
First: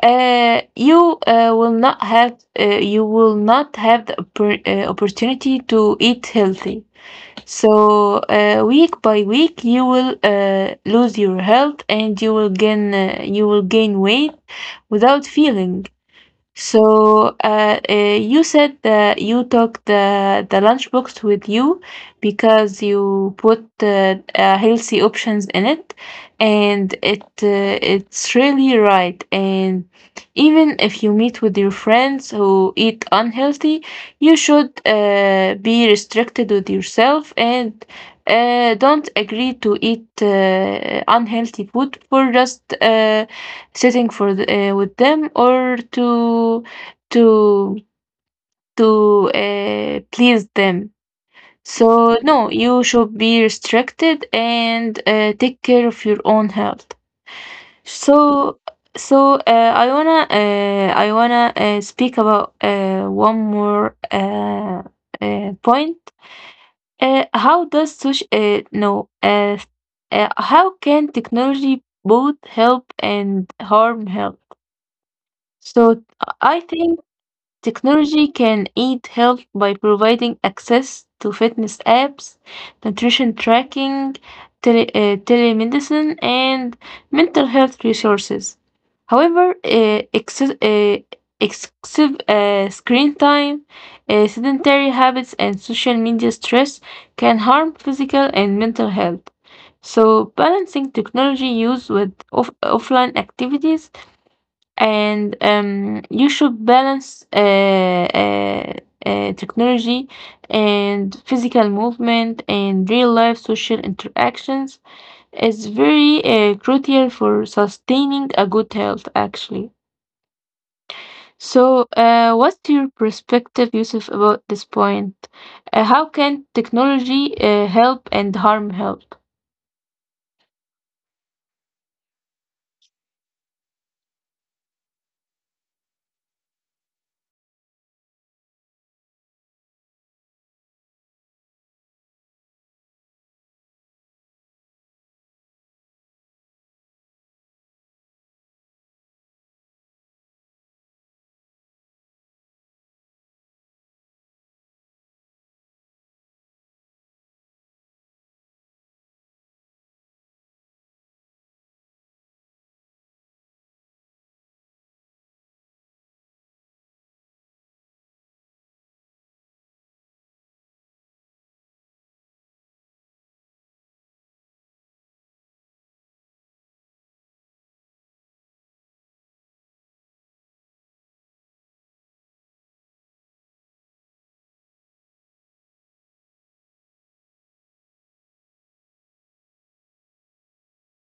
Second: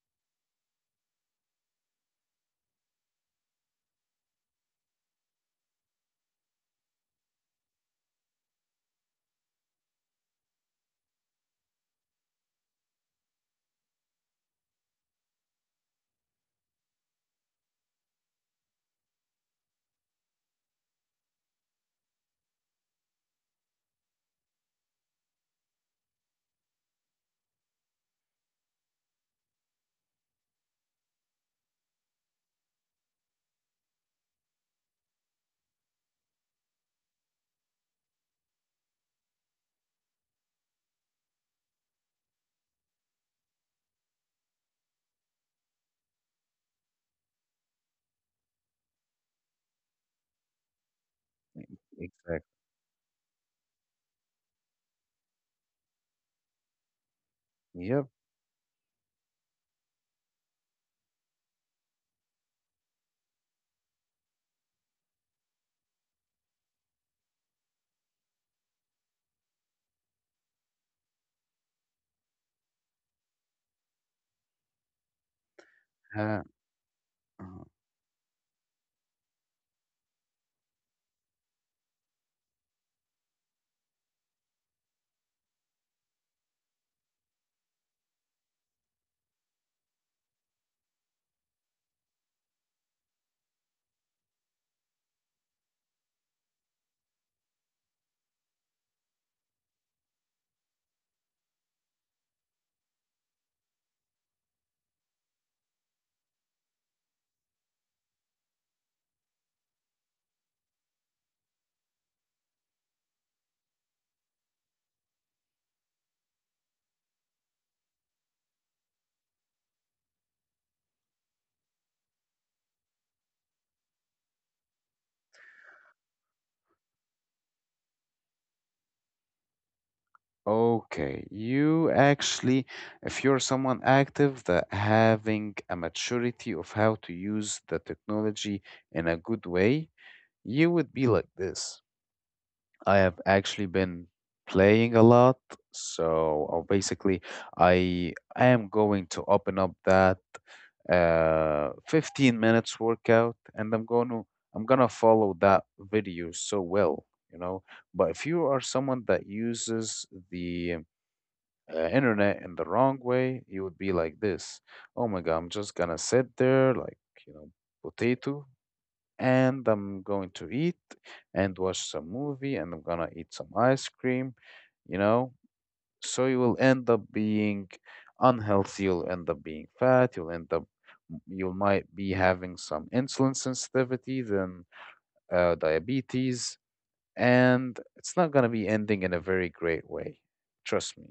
A: uh, you uh, will not have uh, you will not have the oppor- uh, opportunity to eat healthy. So, uh, week by week, you will uh, lose your health and you will gain uh, you will gain weight without feeling. So uh, uh, you said that you took the the lunchbox with you because you put uh, uh, healthy options in it, and it uh, it's really right. And even if you meet with your friends who eat unhealthy, you should uh, be restricted with yourself and uh, don't agree to eat uh, unhealthy food for just uh, sitting for the, uh, with them or to to to uh, please them. So
B: Exactly.
A: no, you should be restricted and uh, take care of your own health.
B: Yep.
A: So so uh, I wanna uh, I wanna uh, speak about uh, one more uh, uh, point. Uh, how does social uh, no uh, uh, How can technology both help and harm health? So I think
B: Uh-huh.
A: technology can aid health by providing access to fitness apps, nutrition tracking, tele- uh, telemedicine, and mental health resources. However, uh, exce- uh, excessive uh, screen time, uh, sedentary habits, and social media stress can harm physical and mental health. So, balancing technology use with off- offline activities and um, you should balance uh, uh, uh, technology and physical movement and real life social interactions is very uh, crucial for sustaining a good health, actually. So, uh, what's your perspective, Yusuf, about this point? Uh, how can technology uh, help and harm health?
B: Okay, you actually, if you're someone active, that having a maturity of how to use the technology in a good way, you would be like this. I have actually been playing a lot, so uh, basically, I I am going to open up that uh fifteen minutes workout, and I'm going to I'm gonna follow that video so well, you know. But if you are someone that uses the uh, internet in the wrong way, you would be like this. Oh my God, I'm just gonna sit there like, you know, potato, and I'm going to eat and watch some movie, and I'm gonna eat some ice cream, you know? So you will end up being unhealthy, you'll end up being fat, you'll end up, you might be having some insulin sensitivity, then uh, diabetes, and it's not going to be ending in a very great way, trust me,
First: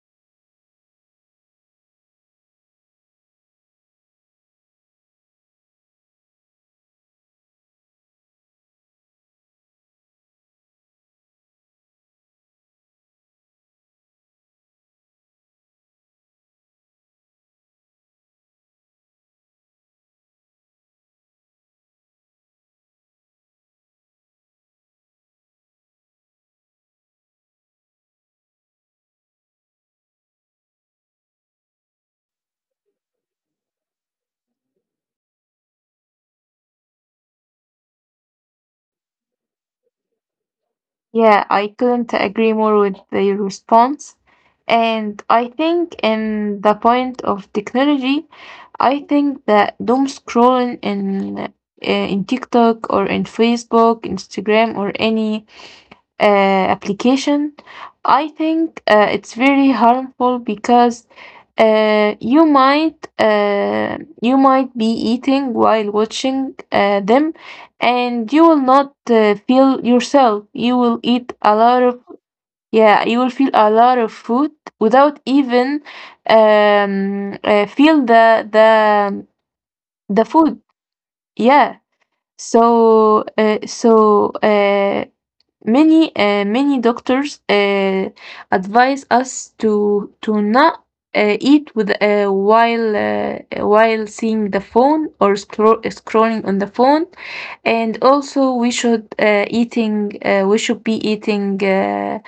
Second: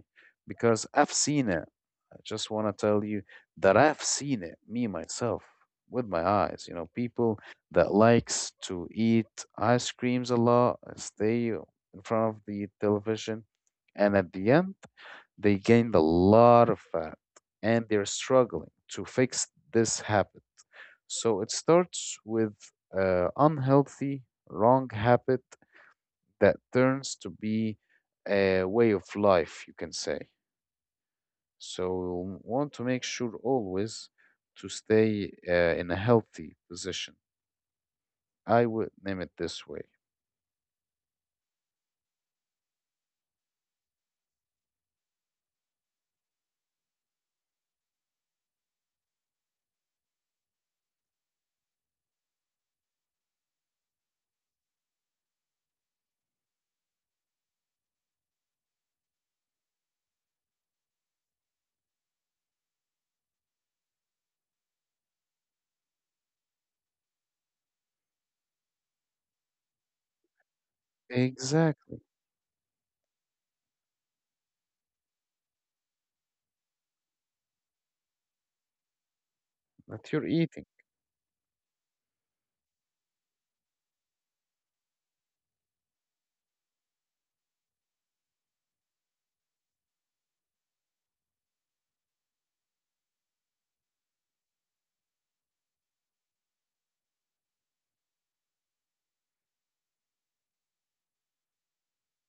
B: because I've seen it. I just want to tell you that I've seen it me myself with my eyes, you know, people that likes to eat ice creams a lot, stay in front of the television, and at the end, they gained a lot of fat, and they're struggling to fix this habit. So it starts with uh, unhealthy wrong habit that turns to be a way of life, you can say. So we want to make sure always to stay uh, in a healthy position. I would name it this way.
A: Yeah, I couldn't agree more with the response. And I think in the point of technology, I think that doom scrolling in uh, in TikTok or in Facebook, Instagram, or any uh, application, I think uh, it's very harmful because uh, you might uh, you might be eating while watching uh, them, and you will not uh, feel yourself. You will eat a lot
B: Exactly.
A: of, yeah. You will feel a lot of food without even um, uh, feel the the
B: That you're
A: the food.
B: eating,
A: Yeah. So, uh, so uh, many uh, many doctors uh, advise us to to not uh, eat with uh, while uh, while seeing the phone or scroll, scrolling on the phone, and also we should uh, eating uh, we should be eating, uh,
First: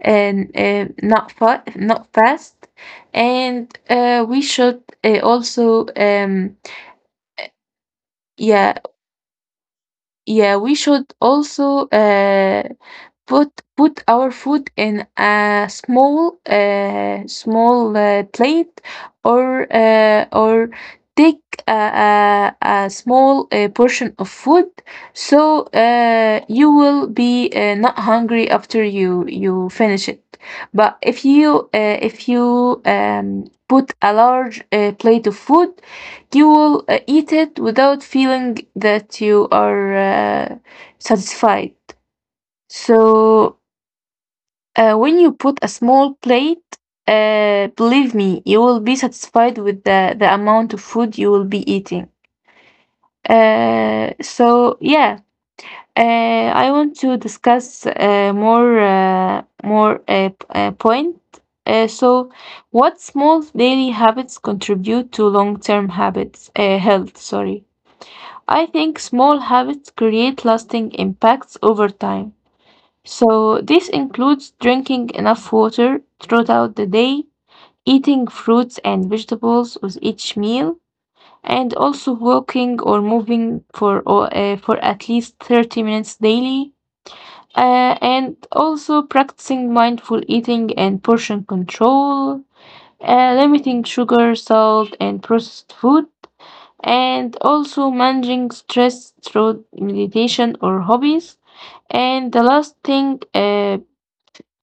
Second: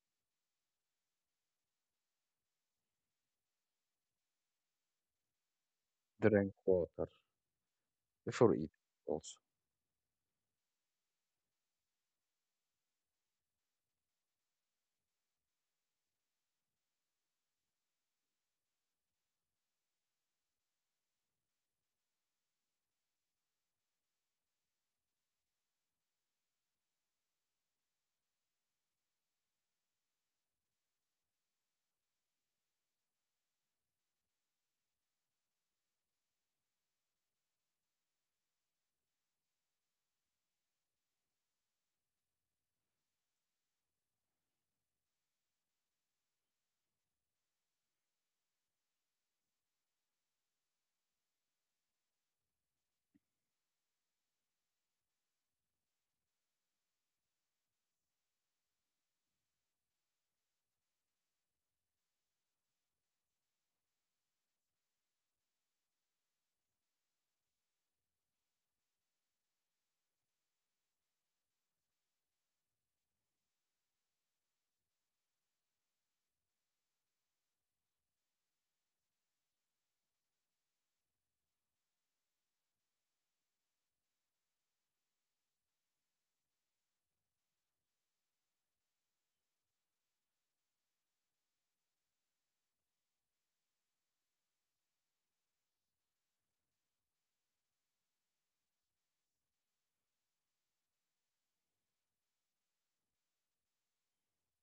A: and uh, not fa- not fast, and uh, we should uh, also,
B: drink
A: um,
B: water before eating
A: yeah.
B: also.
A: Yeah, we should also uh, put put our food in a small, uh, small uh, plate or uh, or take a, a, a small uh, portion of food, so uh, you will be uh, not hungry after you you finish it. But if you, uh, if you um, put a large uh, plate of food, you will uh, eat it without feeling that you are uh, satisfied. So uh, when you put a small plate, uh, believe me, you will be satisfied with the, the amount of food you will be eating. Uh, so yeah, uh, I want to discuss uh, more uh, more uh, p- uh, point. Uh, so, what small daily habits contribute to long-term habits uh, health? Sorry, I think small habits create lasting impacts over time. So, this includes drinking enough water throughout the day, eating fruits and vegetables with each meal, and also walking or moving for, or, uh, for at least thirty minutes daily, uh, and also practicing mindful eating and portion control, uh, limiting sugar, salt, and processed food, and also managing stress through meditation or hobbies. And the last thing, uh,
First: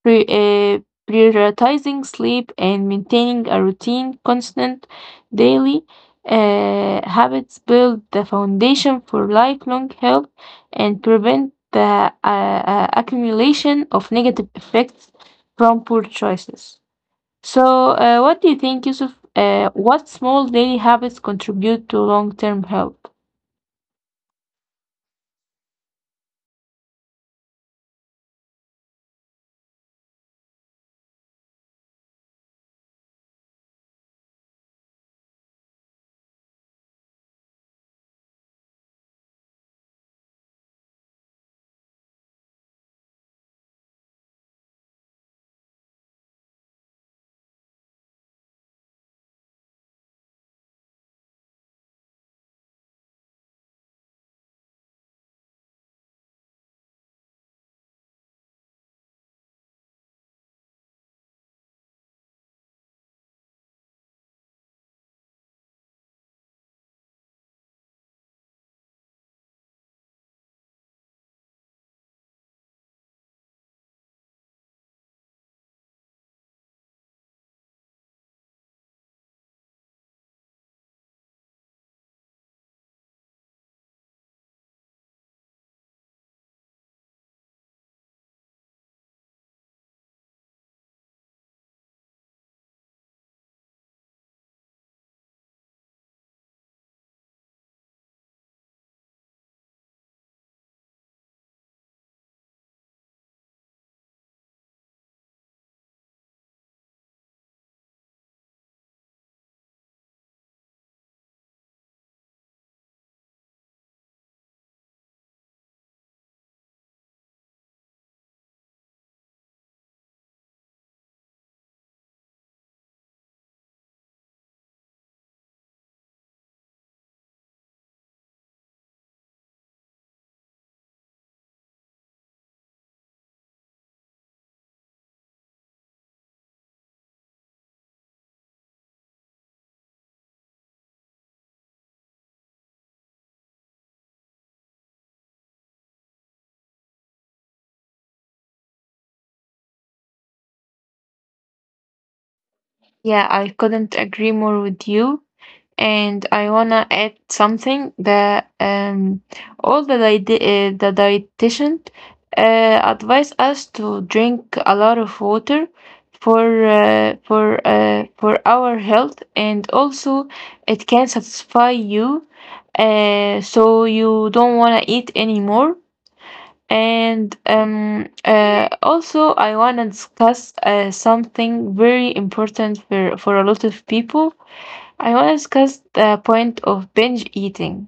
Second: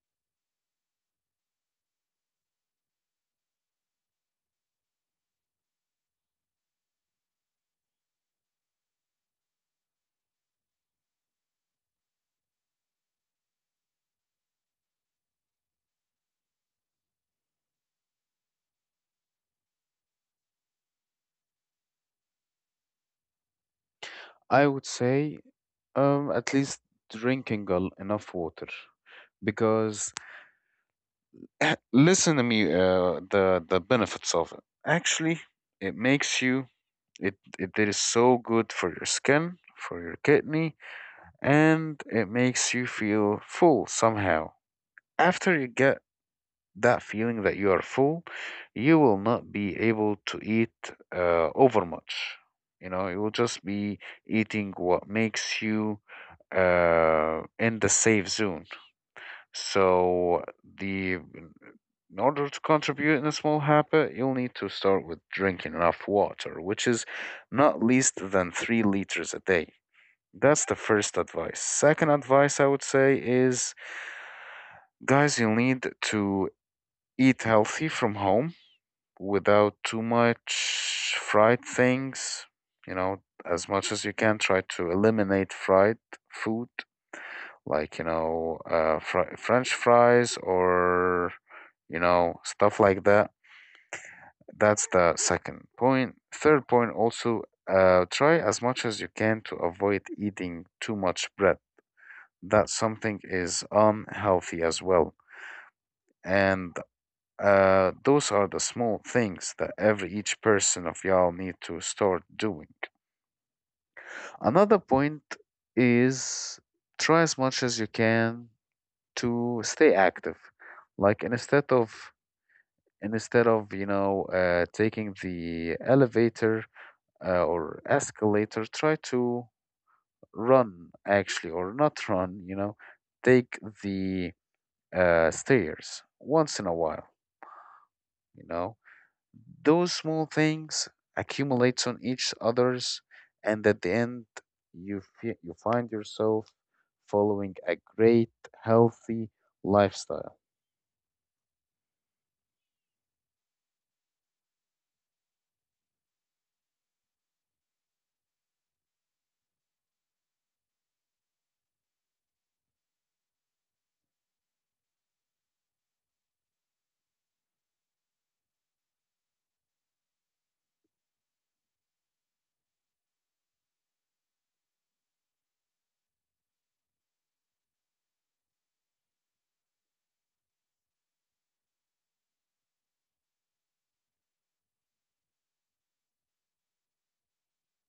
A: pri- uh, prioritizing sleep and maintaining a routine. Constant daily uh, habits build the foundation for lifelong health and prevent the uh, uh, accumulation of negative effects from poor choices. So, uh, what do you think, Yusuf? Uh, what small daily habits contribute to long term health?
B: I would say um, at least drinking al- enough water because listen to me, uh, the the benefits of it. Actually, it makes you. It it it is so good for your skin, for your kidney, and it makes you feel full somehow. After you get that feeling that you are full, you will not be able to eat uh, overmuch. You know, you will just be eating what makes you uh, in the safe zone. So the, in order to contribute in a small habit, you'll need to start with drinking enough water, which is not least than three liters a day. That's the first advice. Second advice I would say is, guys, you'll need to eat healthy from home without too much fried things. You know, as much as you can, try to eliminate fried food, like, you know, uh, fr- french fries or, you know, stuff like that. That's the second point. Point third point also, uh, try as much as you can to avoid eating too much bread. That something is unhealthy as well. And uh, those are the small things that every each person of y'all need to start doing. Another point is, try as much as you can to stay active. Like, instead of instead of you know, uh, taking the elevator, uh, or escalator, try to run, actually, or not run, you know, take the uh, stairs once in a while, you know. Those small things accumulates on each others, and at the end, you fe you find yourself following a great healthy lifestyle.
A: Yeah, I couldn't agree more with you. And I wanna add something, that um, all the diet- uh, the dietitian uh, advise us to drink a lot of water for uh, for uh, for our health, and also it can satisfy you, uh, so you don't wanna eat anymore. And um, uh, also, I wanna discuss uh, something very important for for a lot of people. I want to discuss the point of binge eating.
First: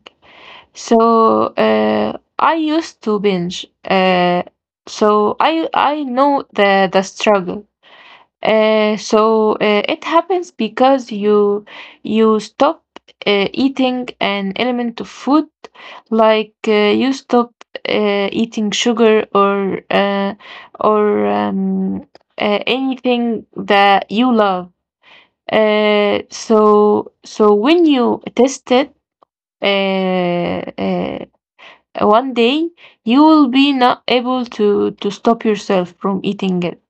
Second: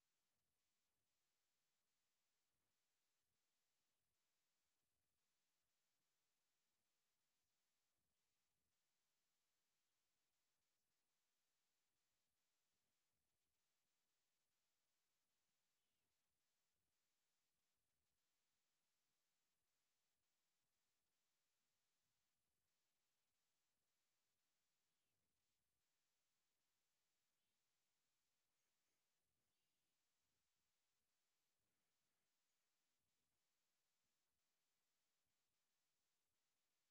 A: So, uh, I used to binge. Uh, so I I know the the struggle. Uh, so uh, it happens because you you stop uh, eating an element of food, like uh, you stop uh, eating sugar or uh, or um, uh, anything that you love. Uh, so so when you test it, uh, uh, one day, you will be not able to to stop yourself from eating it,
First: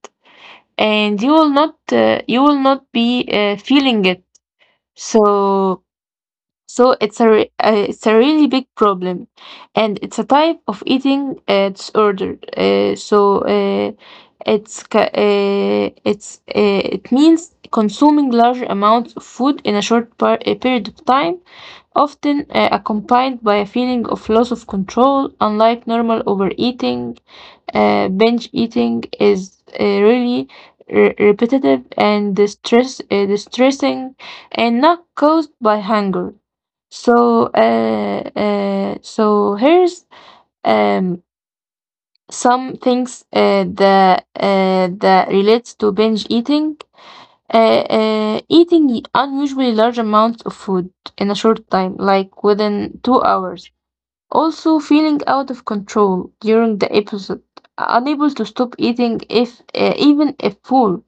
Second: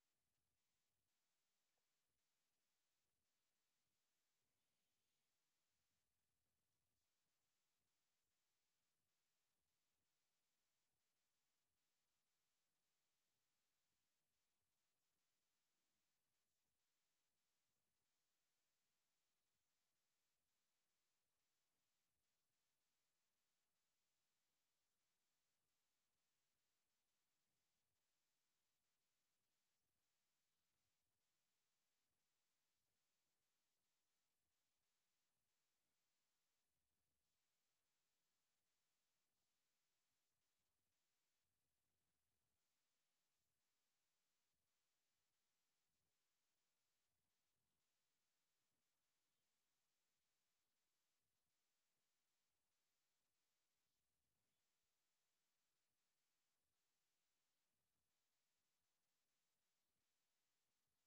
A: and you will not uh, you will not be uh, feeling it. So so it's a re- uh, it's a really big problem, and it's a type of eating uh, disorder. Uh, so uh, it's ca- uh, it's, uh, it means consuming large amounts of food in a short par- a period of time, often uh, accompanied by a feeling of loss of control. Unlike normal overeating, uh, binge eating is uh, really re- repetitive and distress uh, distressing, and not caused by hunger. So, uh, uh, so here's, um some things uh, that uh, that relates to binge eating. Uh, uh, eating unusually large amounts of food in a short time, like within two hours. Also, feeling out of control during the episode, unable to stop eating if uh, even if full,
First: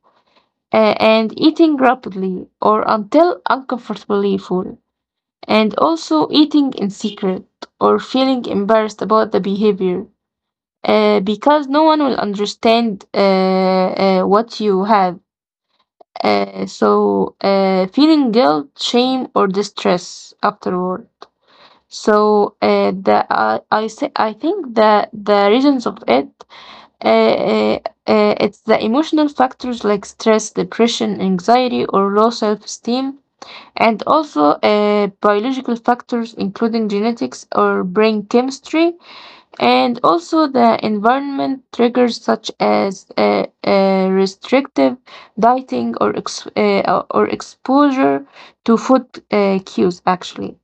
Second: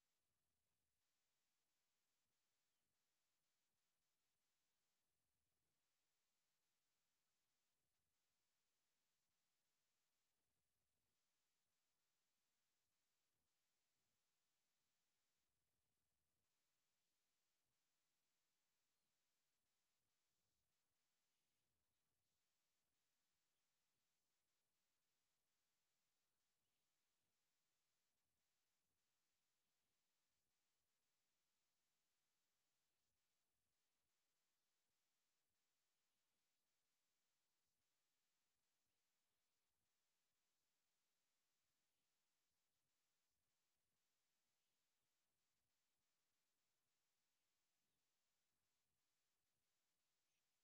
A: uh, and eating rapidly or until uncomfortably full, and also eating in secret or feeling embarrassed about the behavior, uh, because no one will understand uh, uh, what you have. Uh, so, uh, feeling guilt, shame, or distress afterward. So, uh, the, I I, say, I think that the reasons of it, uh, uh, uh, it's the emotional factors like stress, depression, anxiety, or low self-esteem, and also uh, biological factors, including genetics or brain chemistry, and also the environment triggers such as uh, uh, restrictive dieting or ex- uh, or exposure to food uh, cues, actually.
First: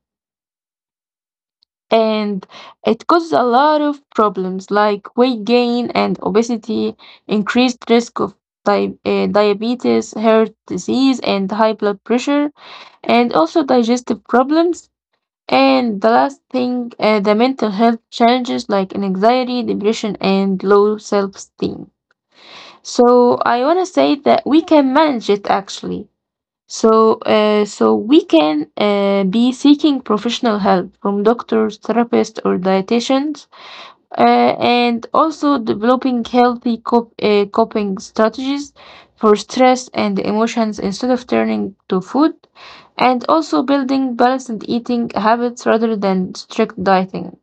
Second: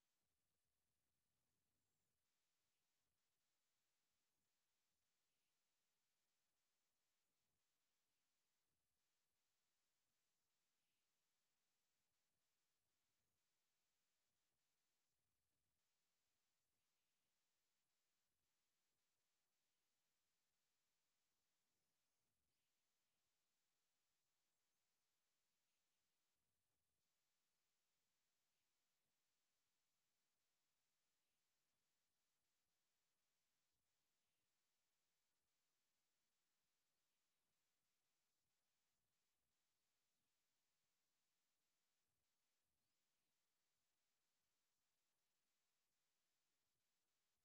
A: And it causes a lot of problems like weight gain and obesity, increased risk of di- uh, diabetes, heart disease, and high blood pressure, and also digestive problems, and the last thing, uh, the mental health challenges like anxiety, depression, and low self esteem. So I want to say that we can manage it, actually. So, uh, so we can uh, be seeking professional help from doctors, therapists, or dietitians, uh, and also developing healthy cop- uh, coping strategies for stress and emotions instead of turning to food, and also building balanced eating habits rather than strict dieting.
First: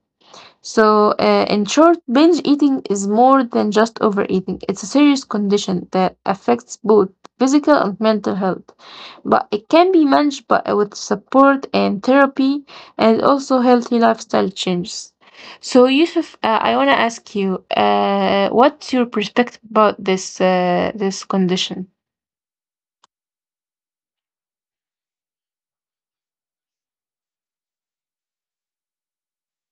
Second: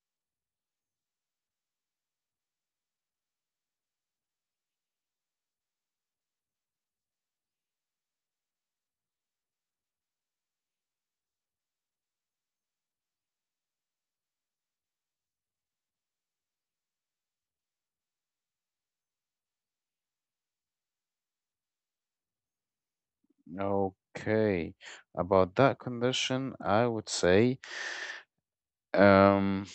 A: So, uh, in short, binge eating is more than just overeating. It's a serious condition that affects both physical and mental health. But it can be managed by, with support and therapy, and also healthy lifestyle changes. So, Yusuf, uh, I want to ask you, uh, what's your perspective about this uh, this condition?
B: Okay, about that condition, I would say, um,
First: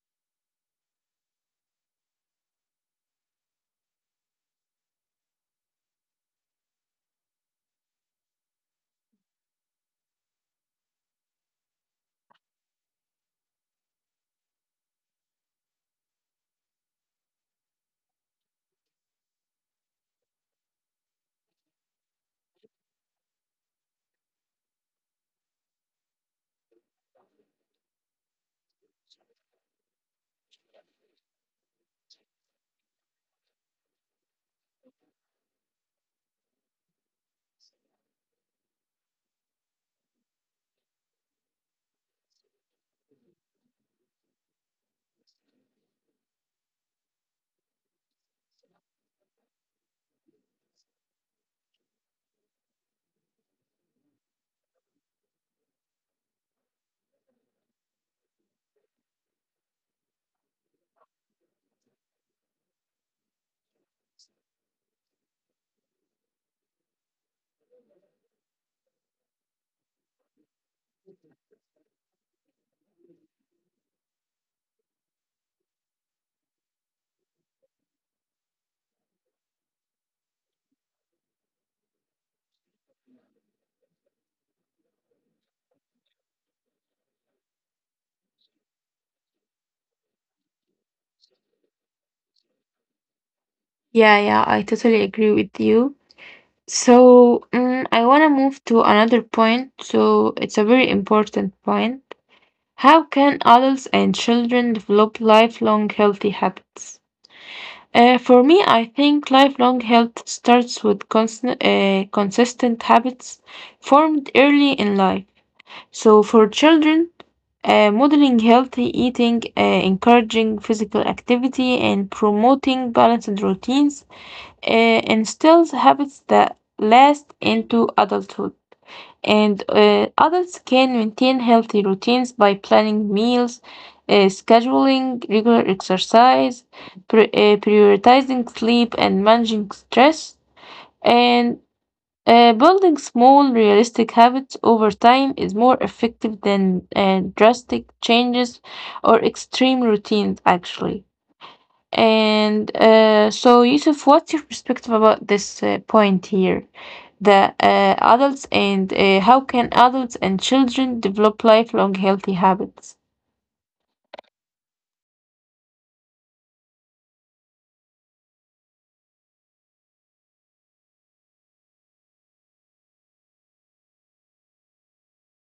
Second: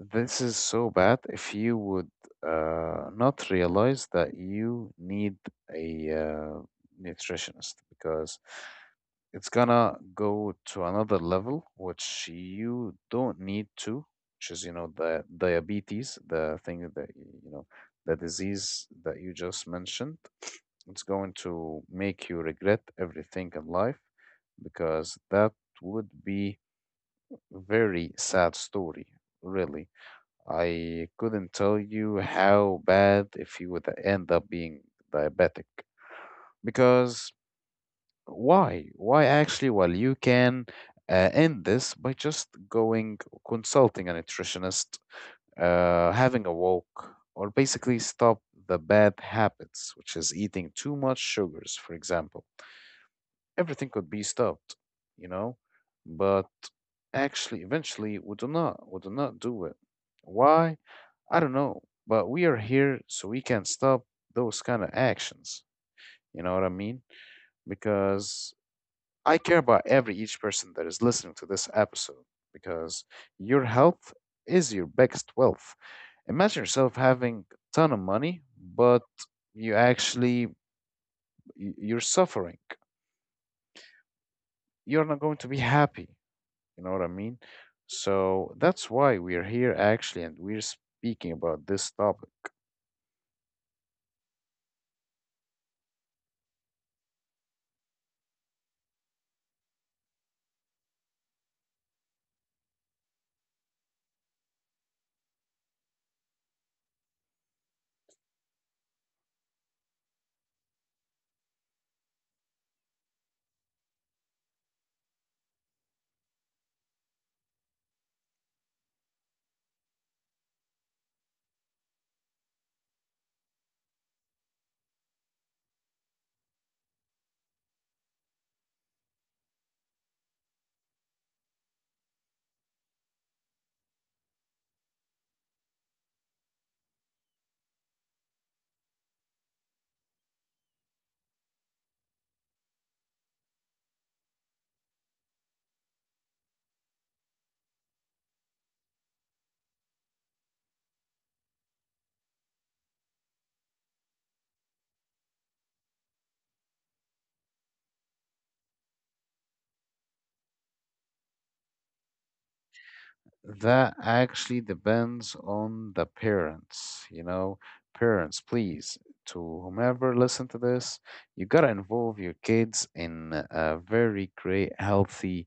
B: this is so bad if you would uh, not realize that you need a uh, nutritionist, because it's gonna go to another level, which you don't need to, which is, you know, the diabetes, the thing that, you know, the disease that you just mentioned. It's going to make you regret everything in life because that would be very sad story, really. I couldn't tell you how bad if you would end up being diabetic, because why? Why actually? Well, you can uh, end this by just going consulting a nutritionist, uh, having a walk, or basically stop the bad habits, which is eating too much sugars, for example. Everything could be stopped, you know, but actually, eventually, we do not, we do not do it. Why? I don't know, but we are here so we can stop those kind of actions. You know what I mean? Because I care about every each person that is listening to this episode, because your health is your biggest wealth. Imagine yourself having a ton of money, but you actually, y- you're suffering. You're not going to be happy. You know what I mean? So that's why we're here actually, and we're speaking about this topic.
A: Yeah, yeah, I totally agree with you. So, mm, I want to move to another point. So, it's a very important point. How can adults and children develop lifelong healthy habits? Uh, for me, I think lifelong health starts with constant, uh, consistent habits formed early in life. So, for children, uh, modeling healthy eating, uh, encouraging physical activity, and promoting balanced routines uh, instills habits that last into adulthood, and uh, adults can maintain healthy routines by planning meals, uh, scheduling regular exercise, pri- uh, prioritizing sleep, and managing stress. And uh, building small, realistic habits over time is more effective than uh, drastic changes or extreme routines, actually. And uh, so, Yusuf, what's your perspective about this uh, point here? The uh, adults, and uh, how can adults and children develop lifelong healthy habits?
B: That actually depends on the parents, you know. Parents, please, to whomever listen to this, you gotta involve your kids in a very great, healthy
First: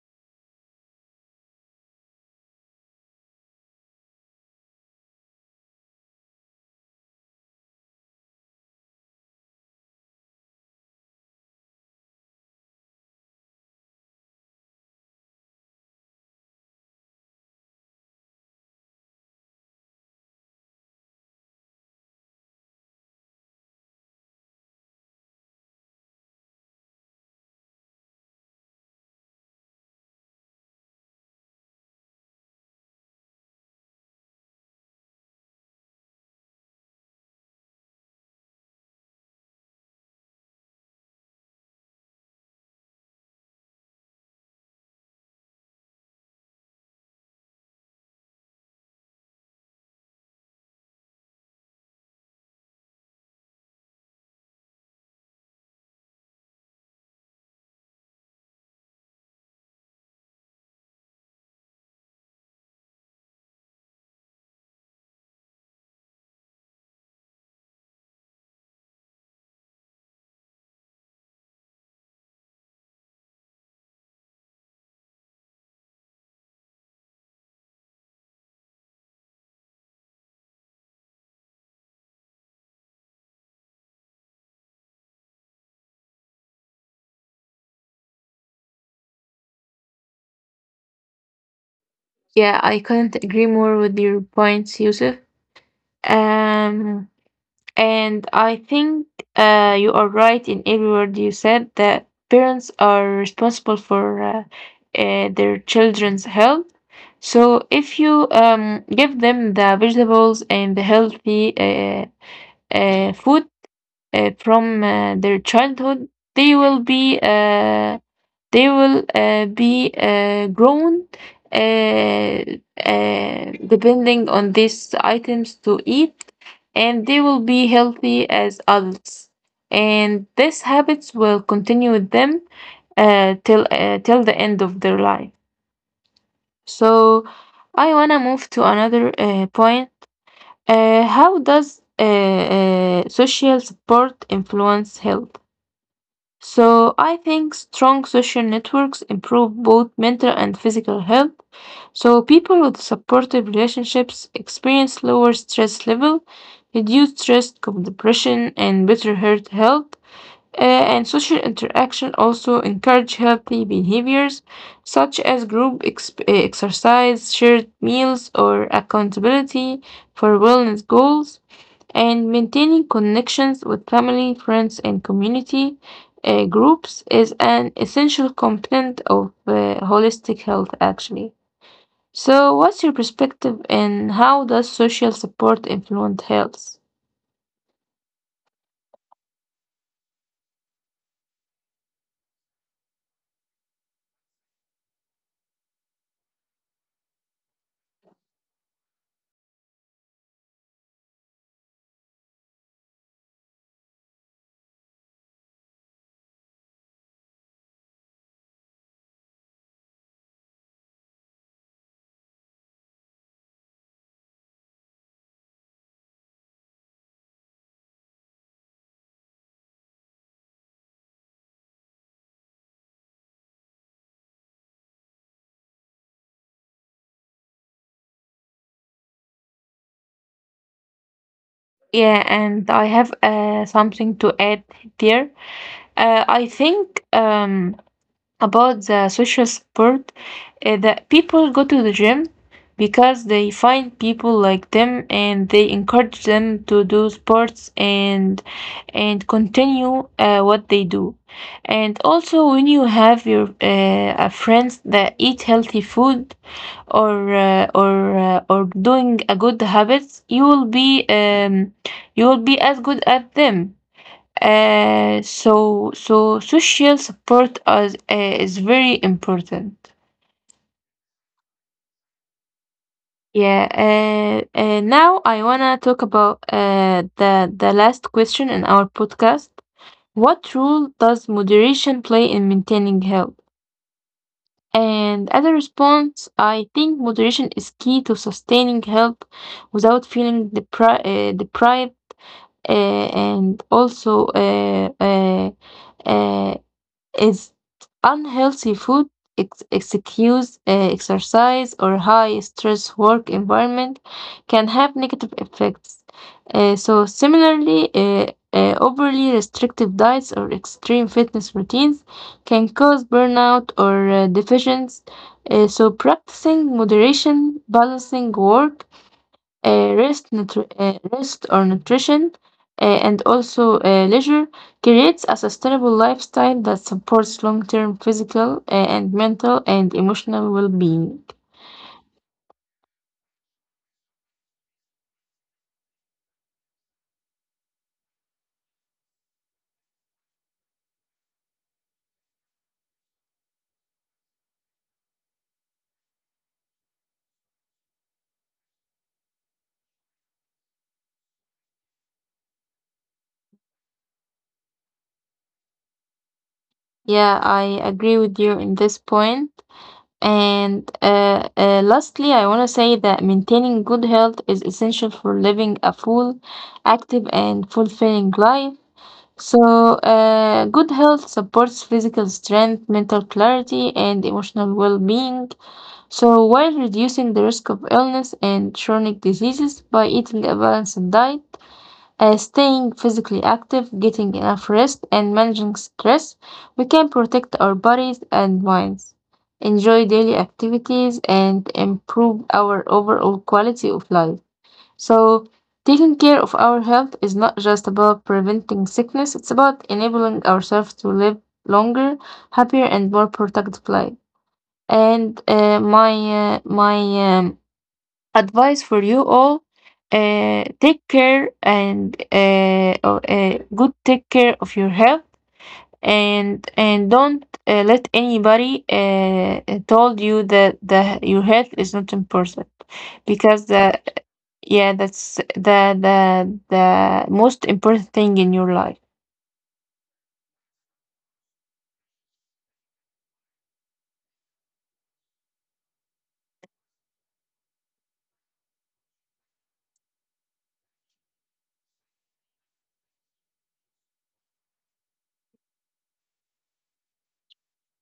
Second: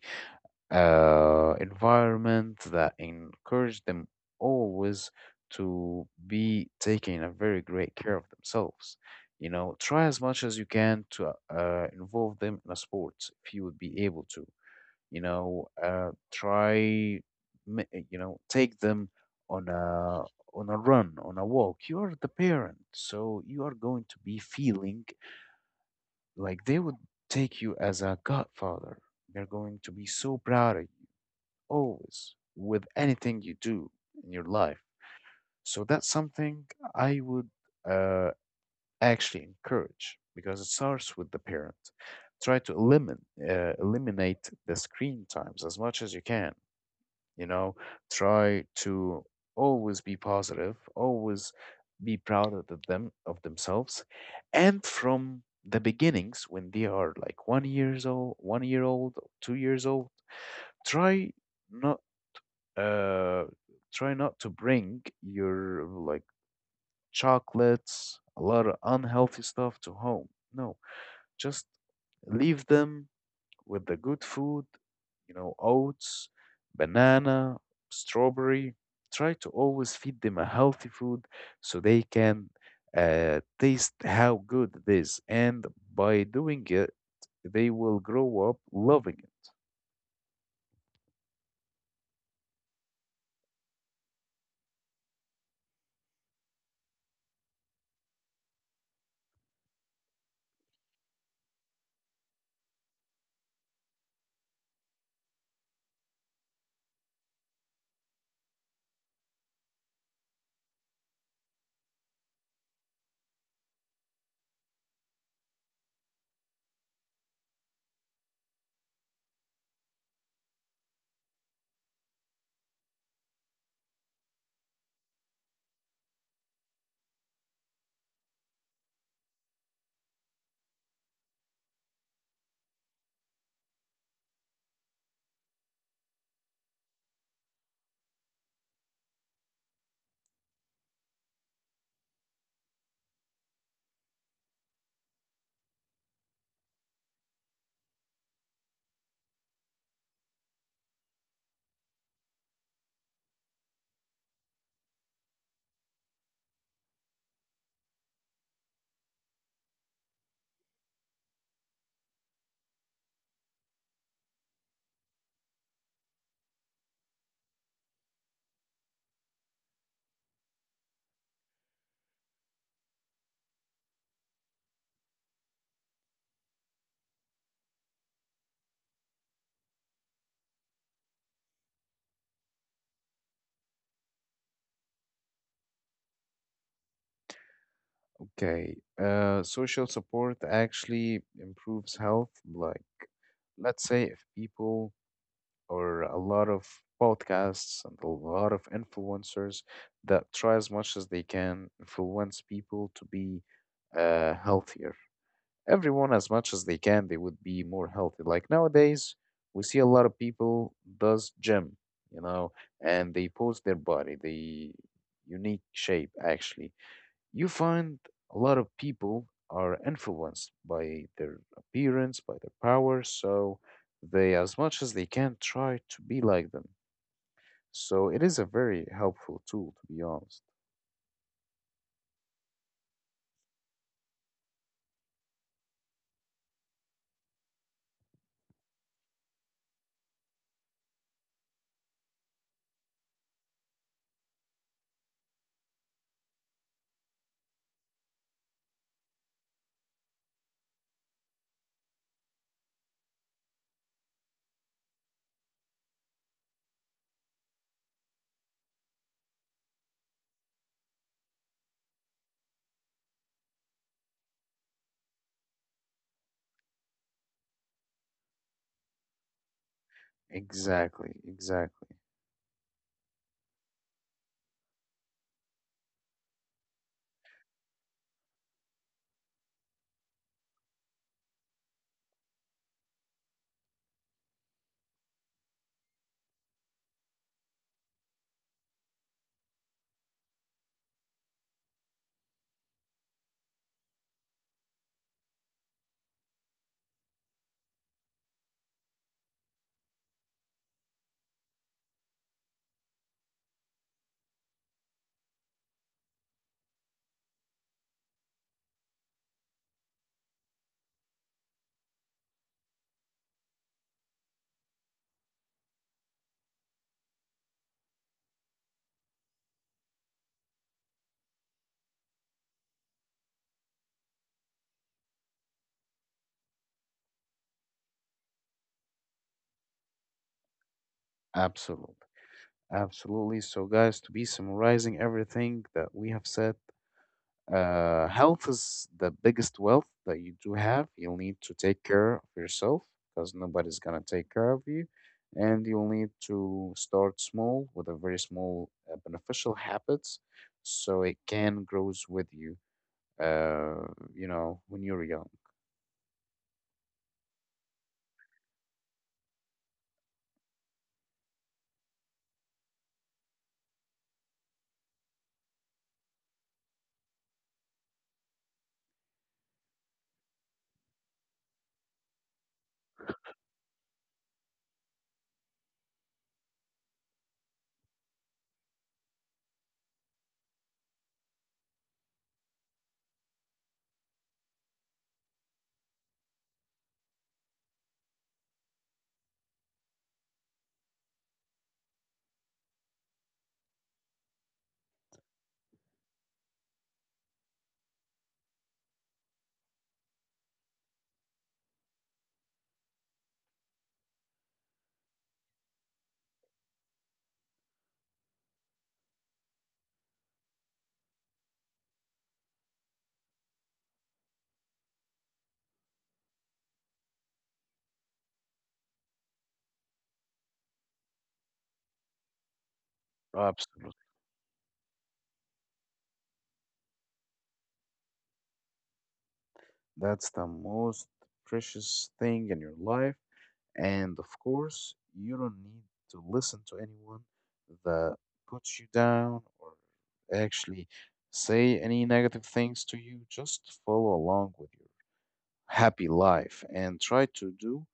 B: uh, environment that encourage them always to be taking a very great care of themselves. You know, try as much as you can to uh, involve them in a sport if you would be able to, you know, uh, try ma- eh, you know, take them on a, on a run, on a walk. You are the parent, so you are going to be feeling like they would take you as a godfather. They're going to be so proud of you always with anything you do in your life. So that's something I would, uh, actually encourage, because it starts with the parent. Try to eliminate uh, eliminate the screen times as much as you can, you know. Try to always be positive, always be proud of the- them, of themselves. And from the beginnings when they are like one years old, one year old, two years old, try not, uh try not to bring your, like, chocolates, a lot of unhealthy stuff to home. No, just leave them with the good food, you know, oats, banana, strawberry. Try to always feed them a healthy food so they can uh, taste how good it is. And by doing it, they will grow up loving it.
A: Yeah, I couldn't agree more with your points, Yusuf. Um, And I think uh, you are right in every word you said, that parents are responsible for uh, uh, their children's health. So if you um, give them the vegetables and the healthy uh, uh, food uh, from uh, their childhood, they will be uh, they will uh, be uh, grown uh, uh, depending on these items to eat, and they will be healthy as adults. And these habits will continue with them uh, till uh, till the end of their life. So I wanna move to another uh, point. Uh, how does uh, uh, social support influence health? So I think strong social networks improve both mental and physical health. So people with supportive relationships experience lower stress level, reduced risk of depression and better heart health. Uh, and social interaction also encourage healthy behaviors such as group exp- uh, exercise, shared meals, or accountability for wellness goals, and maintaining connections with family, friends, and community uh, groups is an essential component of uh, holistic health, actually. So, what's your perspective and how does social support influence health?
B: Okay. Uh, social support actually improves health. Like, let's say if people, or a lot of podcasts and a lot of influencers, that try as much as they can influence people to be uh, healthier. Everyone, as much as they can, they would be more healthy. Like nowadays, we see a lot of people does gym, you know, and they post their body, the unique shape. Actually, you find a lot of people are influenced by their appearance, by their power, so they, as much as they can, try to be like them. So it is a very helpful tool, to be honest.
A: Yeah, and I have uh, something to add there. Uh, I think um, about the social support uh, that people go to the gym because they find people like them and they encourage them to do sports, and and continue uh, what they do. And also, when you have your uh, uh, friends that eat healthy food or uh, or uh, or doing a good habits, you will be um, you will be as good at them. Uh, so so social support is, uh, is very important.
B: Exactly, exactly.
A: Yeah. Uh, uh, now I wanna talk about uh, the the last question in our podcast. What role does moderation play in maintaining health? And as a response, I think moderation is key to sustaining health without feeling depri- uh, deprived, uh, and also uh, uh, uh, Is unhealthy food, ex- excuse uh, exercise, or high stress work environment can have negative effects. Uh, so, similarly, uh, uh, overly restrictive diets or extreme fitness routines can cause burnout or uh, deficiency. Uh, so, practicing moderation, balancing work, uh, rest, nutri- uh, rest or nutrition, uh, and also uh, leisure, creates a sustainable lifestyle that supports long term physical uh, and mental and emotional well being.
B: Absolutely, absolutely. So, guys, to be summarizing everything that we have said: Uh, health is the biggest wealth that you do have. You'll need to take care of yourself because nobody's gonna take care of you, and you'll need to start small with a very small uh, beneficial habits, so it can grows with you. Uh, you know, when you're young.
A: Yeah, I agree with you in this point. And uh, uh, lastly, I want to say that maintaining good health is essential for living a full, active, and fulfilling life. So, uh, good health supports physical strength, mental clarity, and emotional well being. So, while reducing the risk of illness and chronic diseases by eating a balanced diet, uh, staying physically active, getting enough rest, and managing stress, we can protect our bodies and minds, enjoy daily activities, and improve our overall quality of life. So, taking care of our health is not just about preventing sickness, it's about enabling ourselves to live longer, happier, and more productive lives. And uh, my uh, my um, advice for you all: uh, take care and uh, o- uh, good take care of your health, and and don't uh, let anybody uh, uh, told you that the your health is not important, because
B: Absolutely.
A: the yeah, that's the the the most important thing in your life.
B: That's the most precious thing in your life. And of course, you don't need to listen to anyone that puts you down, or actually say any negative things to you. Just follow along with your happy life and try to do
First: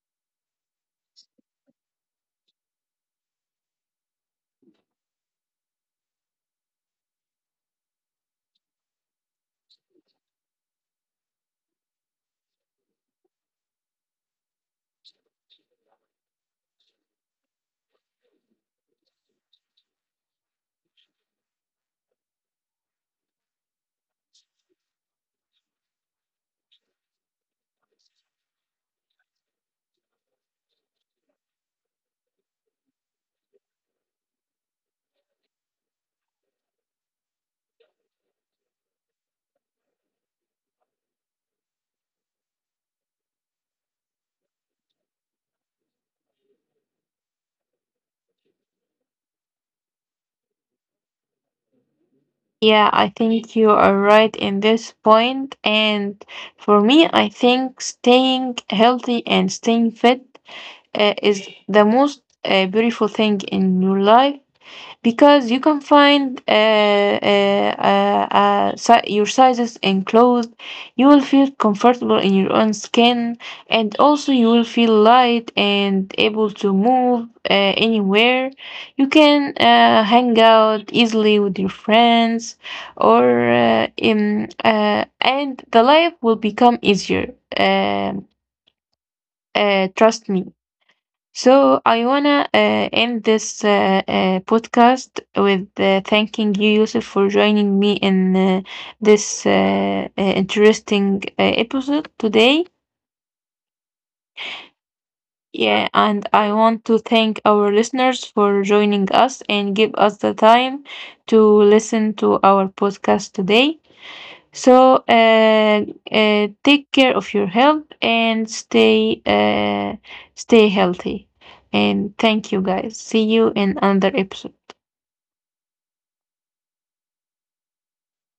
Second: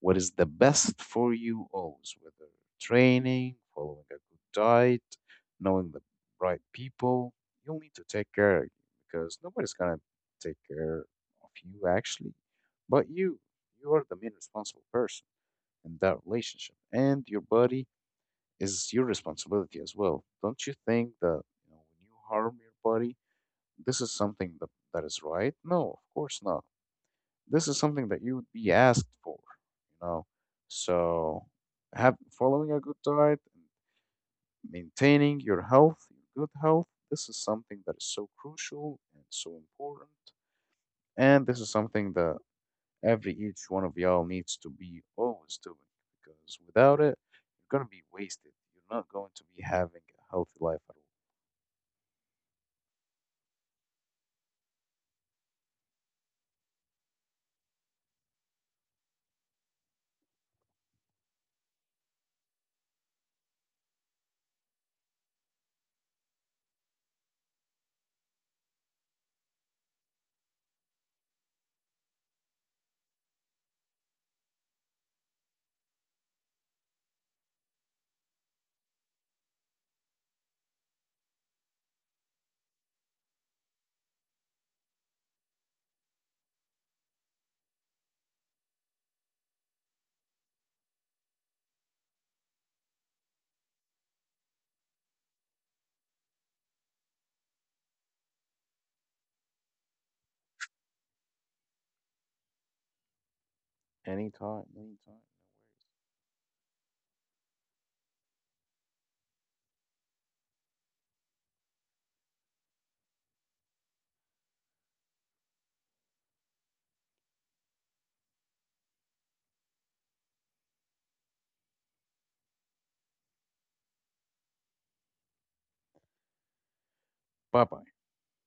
B: what is the best for you always, whether training, following a good diet, knowing the right people. You'll need to take care of you, because nobody's going to take care of you actually, but you. You are the main responsible person in that relationship. And your body is your responsibility as well. Don't you think that, you know, when you harm your body, this is something that, that is right? No, of course not. This is something that you would be asked for, you know. So, have following a good diet, maintaining your health, your good health. This is something that is so crucial and so important, and this is something that every each one of y'all needs to be always doing, because without it, you're gonna be wasted. You're not going to be having a healthy life at all.
A: Yeah, I think you are right in this point. And for me, I think staying healthy and staying fit uh, is the most uh, beautiful thing in your life because you can find uh, uh, uh, uh, si- your sizes and clothes. You will feel comfortable in your own skin, and also you will feel light and able to move uh, anywhere. You can uh, hang out easily with your friends, or uh, in, uh, and the life will become easier. Um uh, trust me. So I wanna uh, end this uh, uh, podcast with uh, thanking you, Yusuf, for joining me in uh, this uh, uh, interesting uh, episode today.
B: Anytime, anytime, no worries.
A: Yeah, and I want to thank our listeners for joining us and give us the time to listen to our podcast today. So uh, uh, take care of your health and stay uh, stay healthy. And thank you guys. See you in another episode.
B: Bye bye.